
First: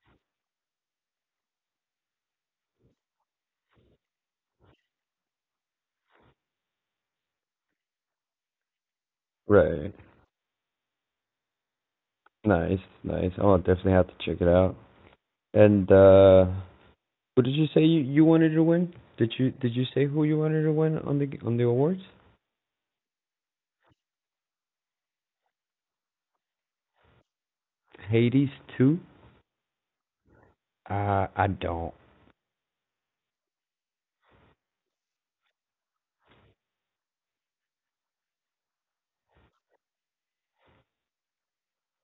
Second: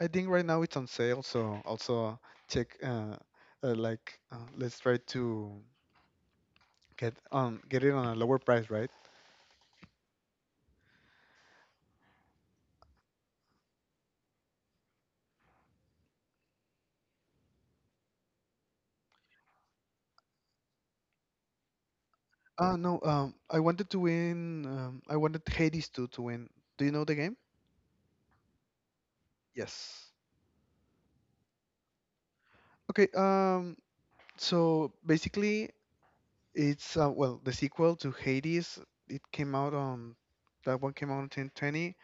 I think right now it's on sale, so also check. Let's try to get it on a lower price, right? Right. Nice, nice. I'll definitely have to check it out. And what did you say you wanted to win? Did you say who you wanted to win on the awards? Ah, no. I wanted to win. I wanted Hades to win. Do you know the game? Hades 2? Yes. Uh, I don't. Okay. So basically, it's well, the sequel to Hades. It came out on That one came out in 2020,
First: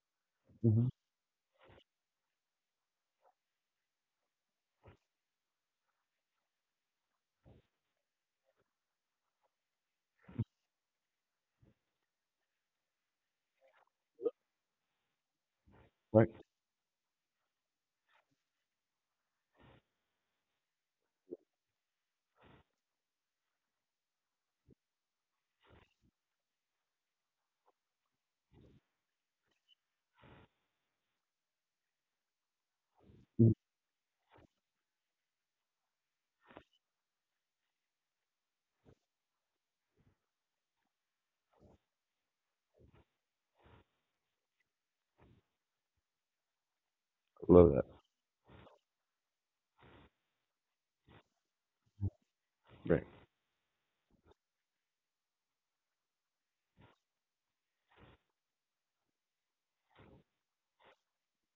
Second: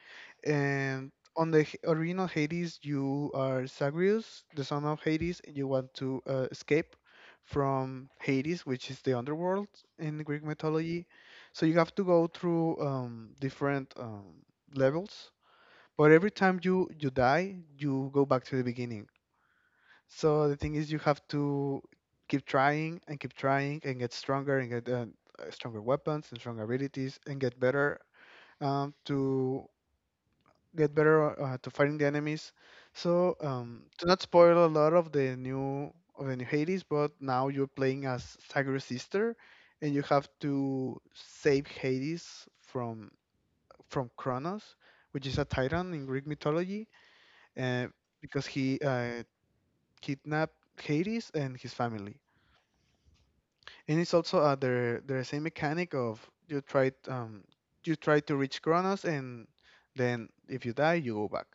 Hmm. and original Hades, you are Zagreus, the son of Hades, and you want to escape from Hades, which is the underworld in Greek mythology. So you have to go through different levels. But Right. every time you die, you go back to the beginning. So the thing is, you have to keep trying and get stronger weapons and stronger abilities and get better to get better to fighting the enemies. So to not spoil a lot of the new Hades, but now you're playing as Sagri's sister, and you have to save Hades from Kronos, which is a titan in Greek mythology, Love that. uh, because he kidnapped Hades and his family. Right. And it's also the same mechanic of you try um, you try to reach Kronos, and then if you die, you go back.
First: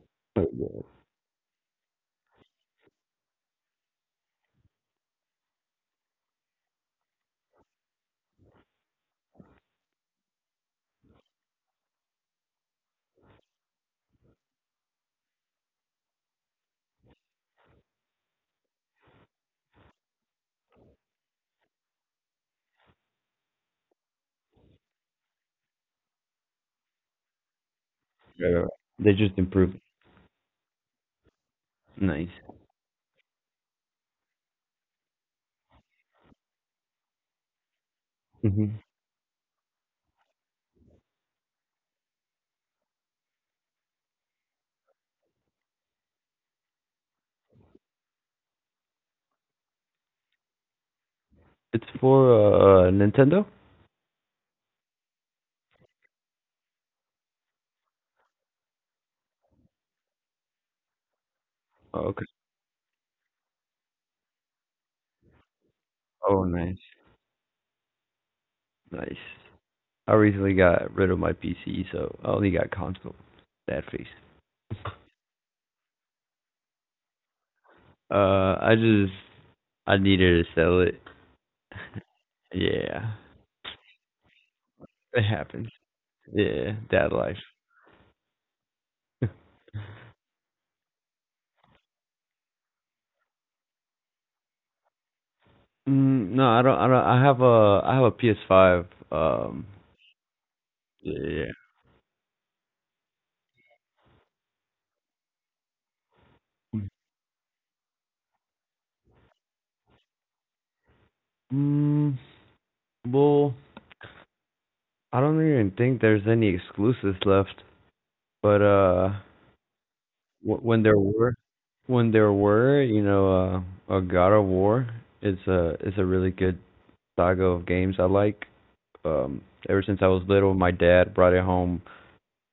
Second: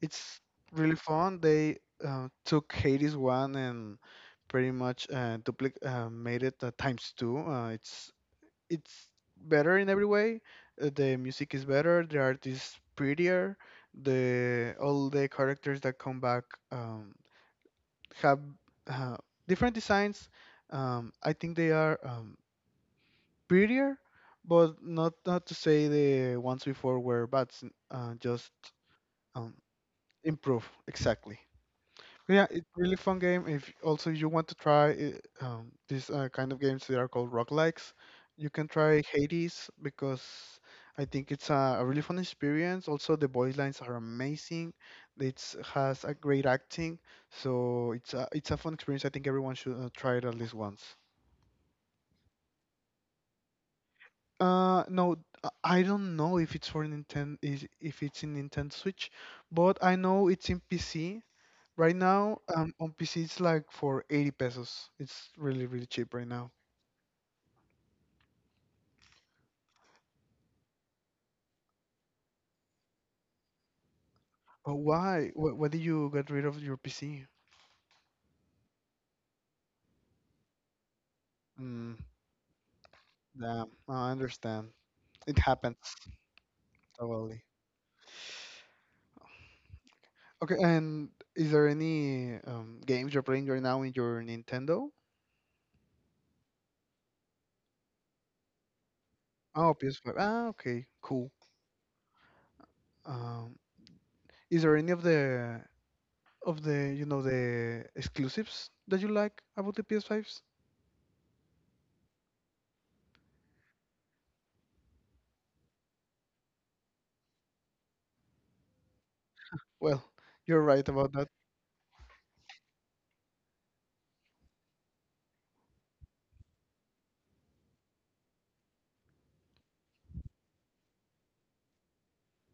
It's Oh, yeah. really fun. They took Hades one and pretty much made it times two. It's better in every way. The music is better. The art is prettier. The All the characters that come back um, have uh, different designs. I think they are prettier, but not not to say the ones before were bad. S- just Right, right, right. They just um, improved. Improve exactly. Nice. Yeah, it's really fun game. If also you want to try it, these kind of games that are called roguelikes, you Hmm. can try Hades because I think it's a really fun experience. Also, the voice lines are amazing. It has a great acting, so it's a fun experience. I think everyone should try it at least once. It's for Nintendo? No, I don't know if it's for Nintendo, if it's in Nintendo Switch, but I know it's in PC. Right Oh, okay. now, on PC it's like for 80 pesos. It's really, really cheap right Oh, now. nice. Nice. I recently got rid of my PC, so I only got console. Sad face. Oh, why? Why did you get rid of your PC? Uh, I just I needed to sell it. Mm, Yeah, damn, I understand. it It happens. happens Yeah, dad life. totally. mm, Okay, and is there any games you're playing right now in your Nintendo? no, I don't. I don't. I have a PS5. Um, Oh, PS5. Ah, okay, cool. yeah. Um, is there any of the you know the exclusives that you like about the PS5s? Mm, well, I don't even think there's any exclusives left. But Well, you're Wh- when right there about that. were when there were you know a God of War, it's a really good saga of games I like. Um, ever since I was little, my dad brought it home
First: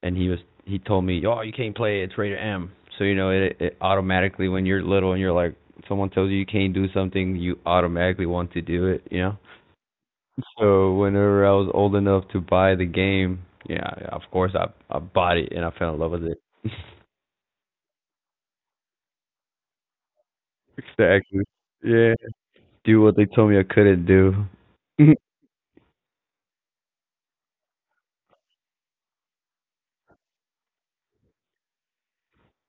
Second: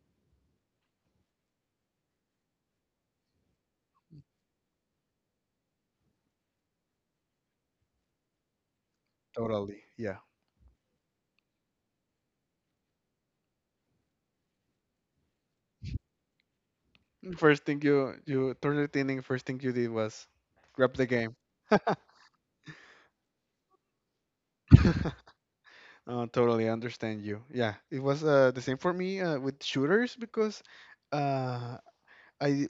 and he was he told me, "Oh, you can't play it. It's rated M." So you know it automatically when you're little and you're like someone tells you you can't do something, you automatically want to do it. You know. Totally, yeah. So whenever I was old enough to buy the game, yeah, of course I bought it and I fell in love with it. First thing you turn it, first thing you did was grab the game. Exactly. Yeah. Do what they told me I couldn't do. Like totally understand you. Yeah, it was the same for me with shooters because uh, I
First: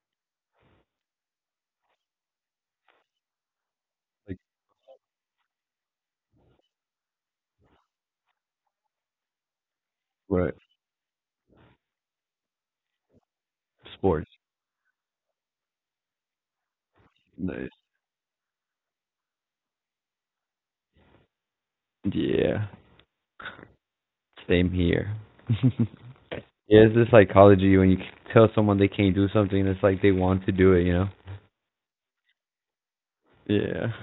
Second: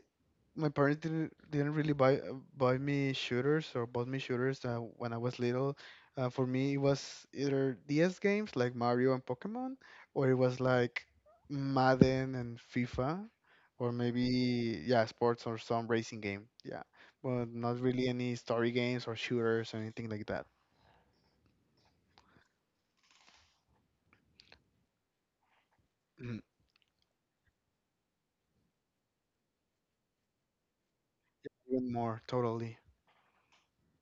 my parents didn't really buy buy me shooters or bought me shooters when I was little. For me, it was either DS games like Mario and Pokemon, or it what? was like Madden and FIFA, or Sports. maybe yeah, sports or some racing game. Yeah, but Nice. not really any story games or shooters or anything like that. Yeah. Same here. Mm. Yeah, it's the psychology when you tell someone they can't do something, it's like they want to do it, you know? Even more, totally. Yeah.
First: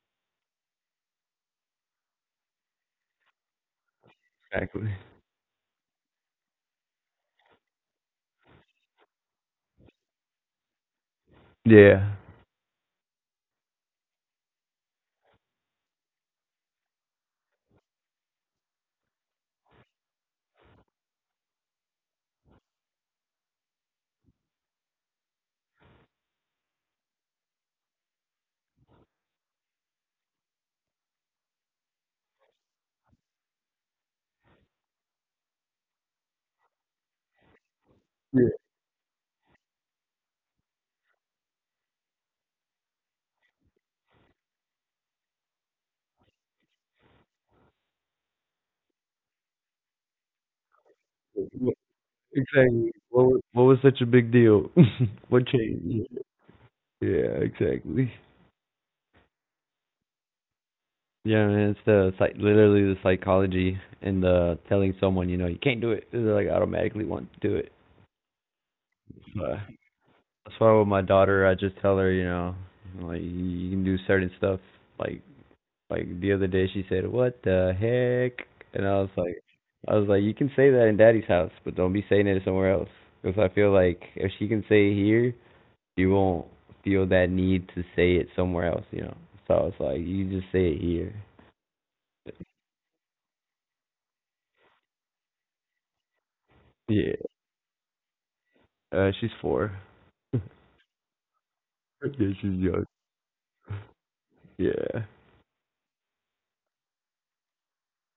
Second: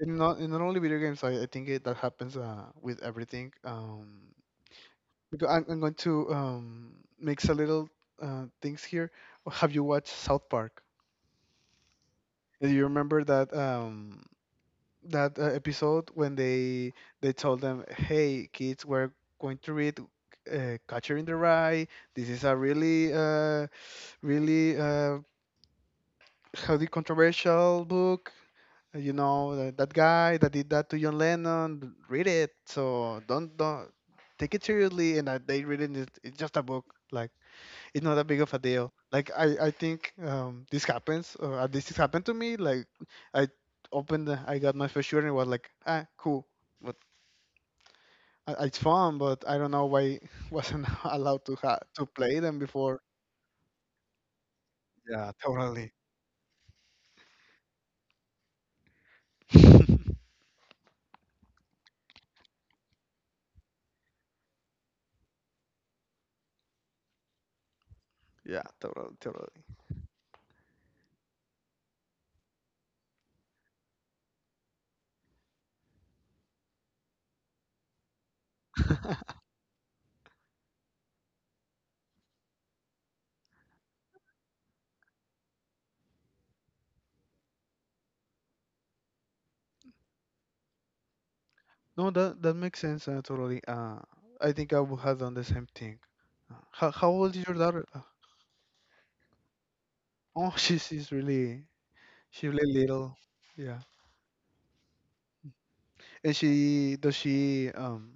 And not only video games. I think that happens with everything. Exactly. Because I'm going to mix a little things here. Have you watched South Park? Yeah. Do you remember that episode when they told them, "Hey kids, we're going to read Catcher in the Rye. This is a really, really uh, highly controversial book. You know that, that guy that did that to John Lennon. Read it. So don't take it seriously." And they read it. It's just a book. Like it's not that big Yeah. of a deal. Like I think this happens, or at least it happened to me. Like I opened, I got my first shooter and it was like, ah, cool, but it's fun. But I don't know why wasn't allowed to play them Exactly. before. What was such a big deal? Yeah, What totally. changed? Yeah, exactly. Yeah, man, it's the psych, literally the psychology and the telling someone, you know, you can't do it. They like automatically want to do it. Yeah, totally, totally. But That's why with my daughter, I just tell her, you know, like you can do certain stuff. Like like the other day, she said, "What the heck?" And I was like, you can say that in Daddy's house, but don't be saying it somewhere else. Because I feel like if she can say it here, you won't feel that need to say it somewhere else. You know. So I was like, you just say it here. No, that that makes sense. Totally. I think I would have done the same thing. How how Yeah. old is your daughter? She's four. Yeah, Oh, she's she's really young. little. Yeah. Yeah. And she,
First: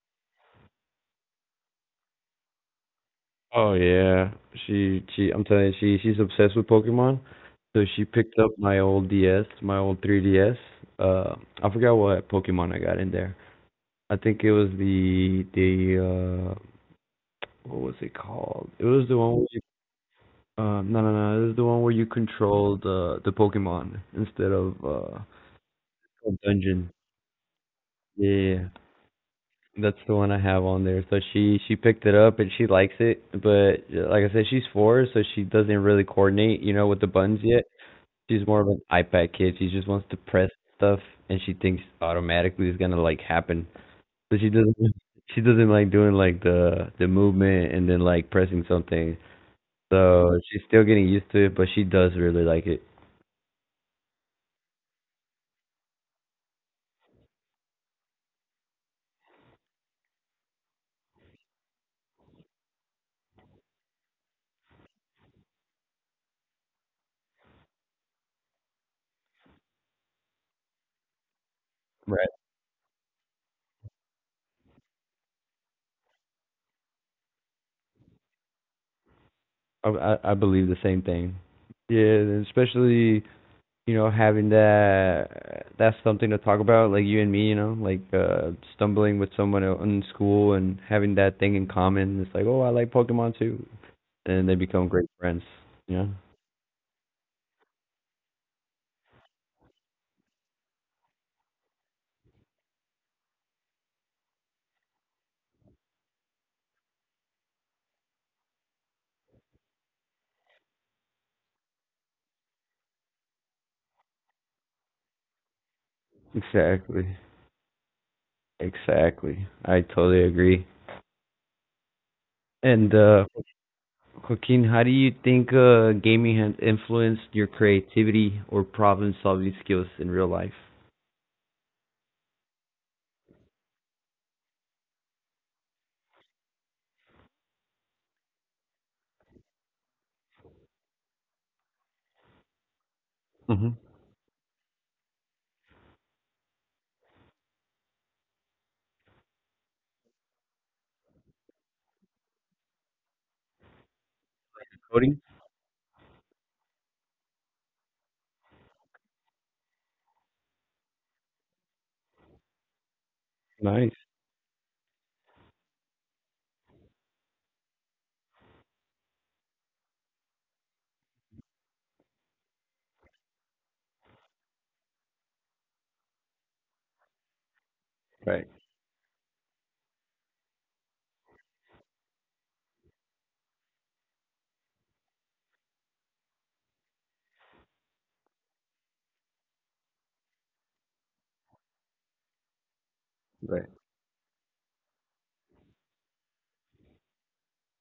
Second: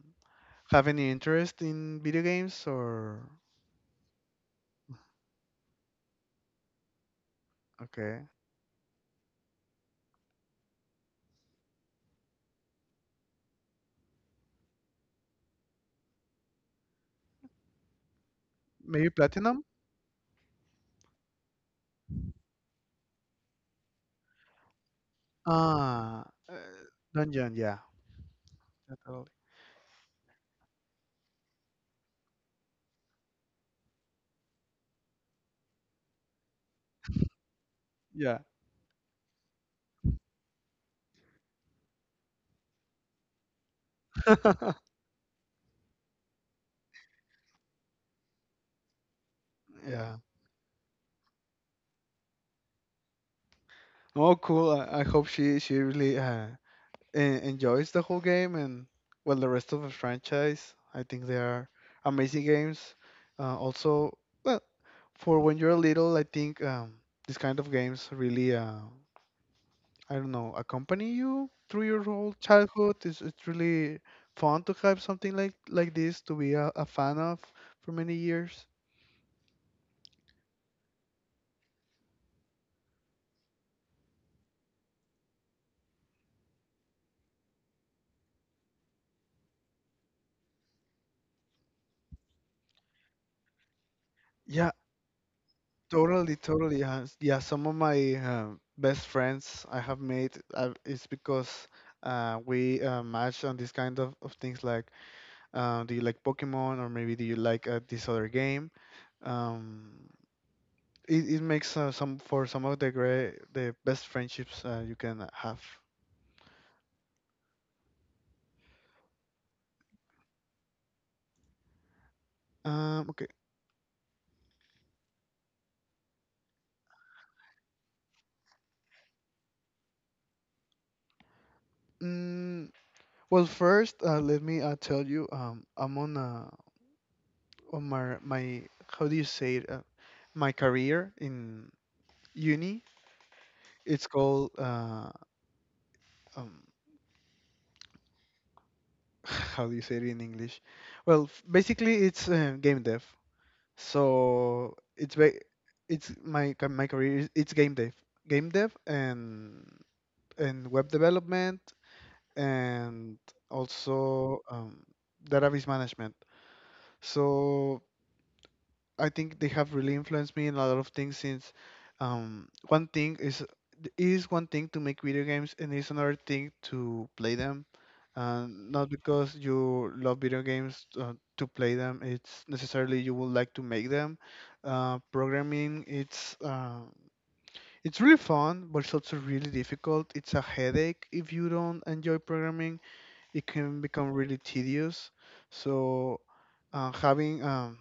have any interest in video games or Oh yeah, she I'm telling you, she's obsessed with Pokemon. So she okay, picked up my old DS, my old 3DS. Uh, I forgot what Pokemon I got in there. I think it was the what was it called? It was maybe the one where you, platinum? No no no, it was the one where you controlled the Pokemon instead of Ah, a dungeon. dungeon, yeah. Yeah. Yeah, totally. That's the one I have on there. So she picked it up and she likes it, but like I said, she's four, so she doesn't really coordinate, you know, with the buttons yet. Yeah. She's more of an iPad kid. She just wants to press stuff, and she thinks automatically it's gonna like happen. So she doesn't she doesn't like doing like the movement and then like pressing something. Yeah. So she's still getting used to it, but she does really like it. Oh, cool. I hope she really enjoys the whole game and well the rest of the franchise. I think they are amazing games. Also, well, for when you're little, I think these kind of games really, I don't know, accompany you through your whole Right. childhood. It's really fun to have something like this to be a fan of for many years. I believe the same thing. Yeah, and especially you know having that that's something to talk about like you and me you know like stumbling with someone in school and having that thing in common, it's like, oh, I like Pokemon too, and they Yeah, become great friends. Yeah, totally, totally. Yeah, some of my best friends I have made is because we match on this kind of things like do you like Pokemon or maybe do you like this other game? Um, it, it makes some of the best friendships you can have. exactly, exactly. I totally agree. And Okay. Joaquin, how do you think gaming has influenced your creativity or problem-solving skills in real life? Mm, well, first, let me tell you, I'm on my my how do you say it? My career in uni. Mm-hmm. It's called um, how do you say it in English? Well, basically, it's game dev. So it's Coding? ba- it's my ca- my career it's game dev, game dev, and and web development, and Nice. also database management. So. I think they have really influenced me in a lot of things since one thing is it is one thing to make video games and it's another thing to play them. Right. And not because you love video games to play them, it's necessarily you would like to make them. Programming, it's really fun, but it's also really difficult. It's a headache if you don't enjoy programming. It Right. can become really tedious. So having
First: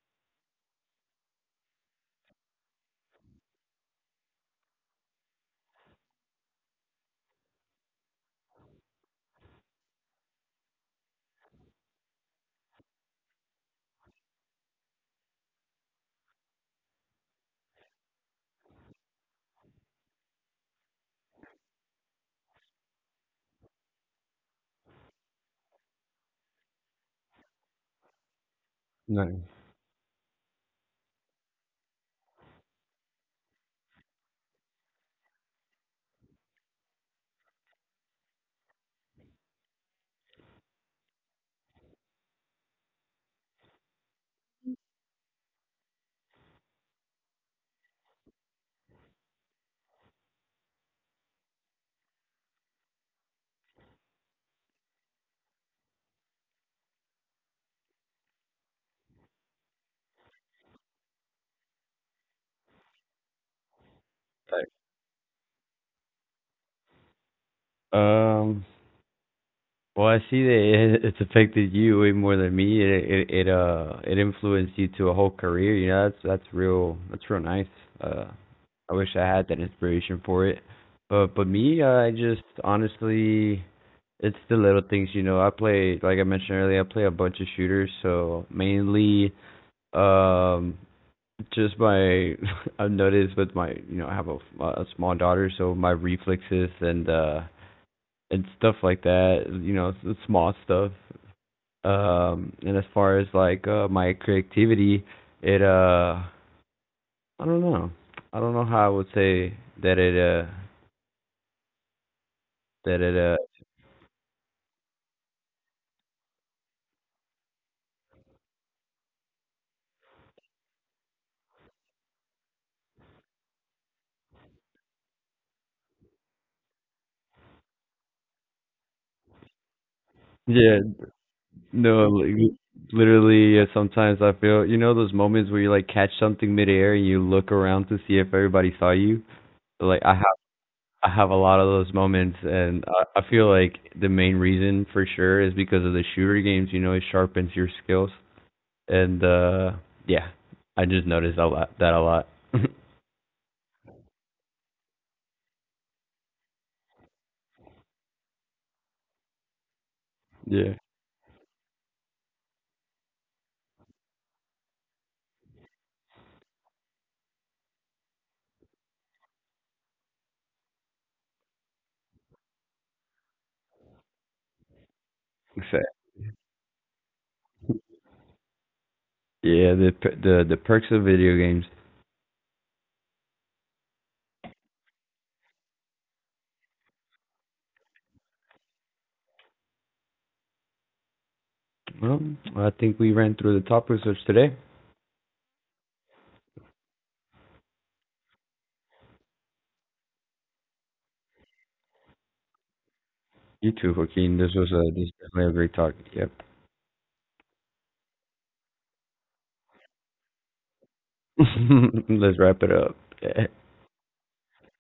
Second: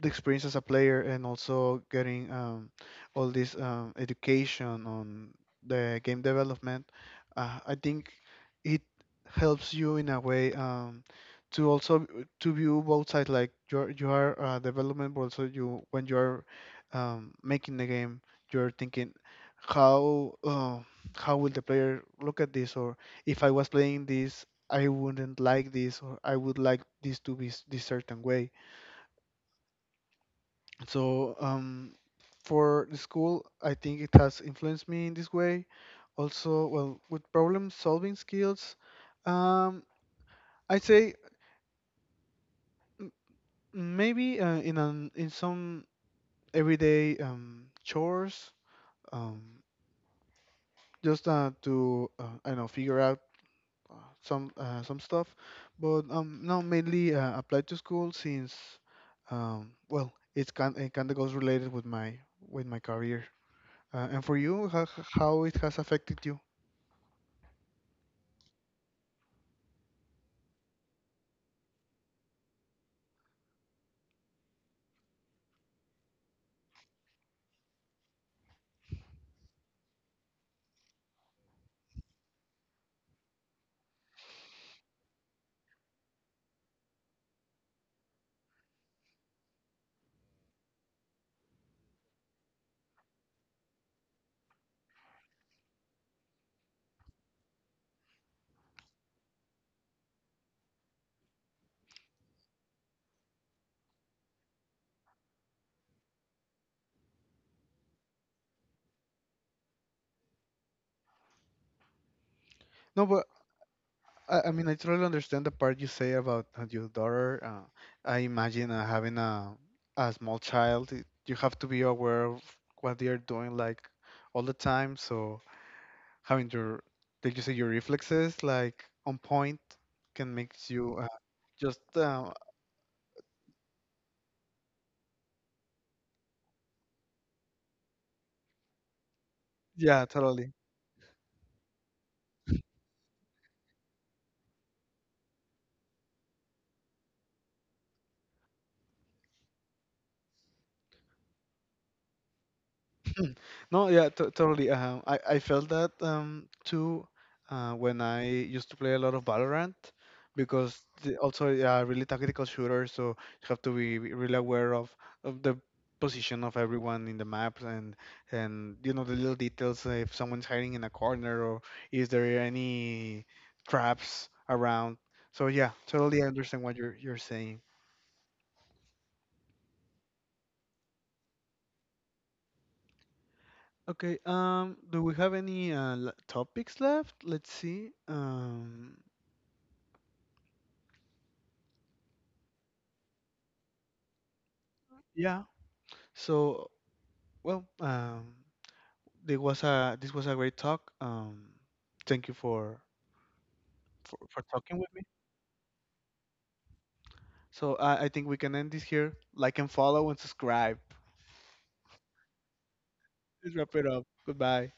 the experience as a player and also getting all this education on the game development, I think it helps you in a way to also to view both sides. Like you are development, but also you when you are making the game, you're thinking how uh, how will the player look at this, or if I was playing this, I wouldn't like this, or I would like this to be this certain way. Nice. So for the school, I think it has influenced me in this way. Also, well, with problem solving skills, um, I'd say maybe in some everyday chores, um, just to, I don't know, figure out uh, some stuff, but no, mainly applied to school since well, it kind of goes related with my career. And for Right. you, how it has affected you? Um, well, I see that it's affected you way more than me. It influenced you to a whole career. You know, that's that's real nice. Uh, I wish I had that inspiration for it. But me, I just honestly, it's the little things. You know, I play like I mentioned earlier. I play a bunch of shooters, so mainly um just my I've noticed with my, you know, I have a small daughter, so my reflexes and and stuff like that. You know, small stuff, and as far as like my creativity, it I don't know I don't know how I would say that it uh that No, it but I mean, I totally understand the part you say about your daughter. I imagine having a small child, you have to be aware of what they are doing like all the time. So having your, did you say your reflexes like on point can make yeah you just, no uh, li- literally sometimes I feel, you know, those moments where you like catch something midair and you look around to see if everybody saw you. Like yeah, i have totally. i have a lot of those moments, and I feel like the main reason for sure is because of the shooter games, you know, it sharpens your skills. And yeah, I just noticed a lot that a lot. No, yeah, t totally. I I felt that too when I used to play a lot of Valorant because Yeah. Also yeah, really tactical shooter, so you have to be really aware of the position of everyone in the map and you know the little details, if someone's hiding in a corner or is there any traps around. So yeah, Exactly. totally I understand what you're saying. Yeah, the the perks of video games. Okay, do we have any topics left? Let's see. Well, I think we ran through the top research today. Yeah. So, well, it was a this was a great talk. Thank you You too, Joaquin. for This was talking a with me. this was definitely a great talk. Yep. So I think we can end this here. Like and follow and subscribe. Let's wrap it up. Let's wrap it up. Goodbye.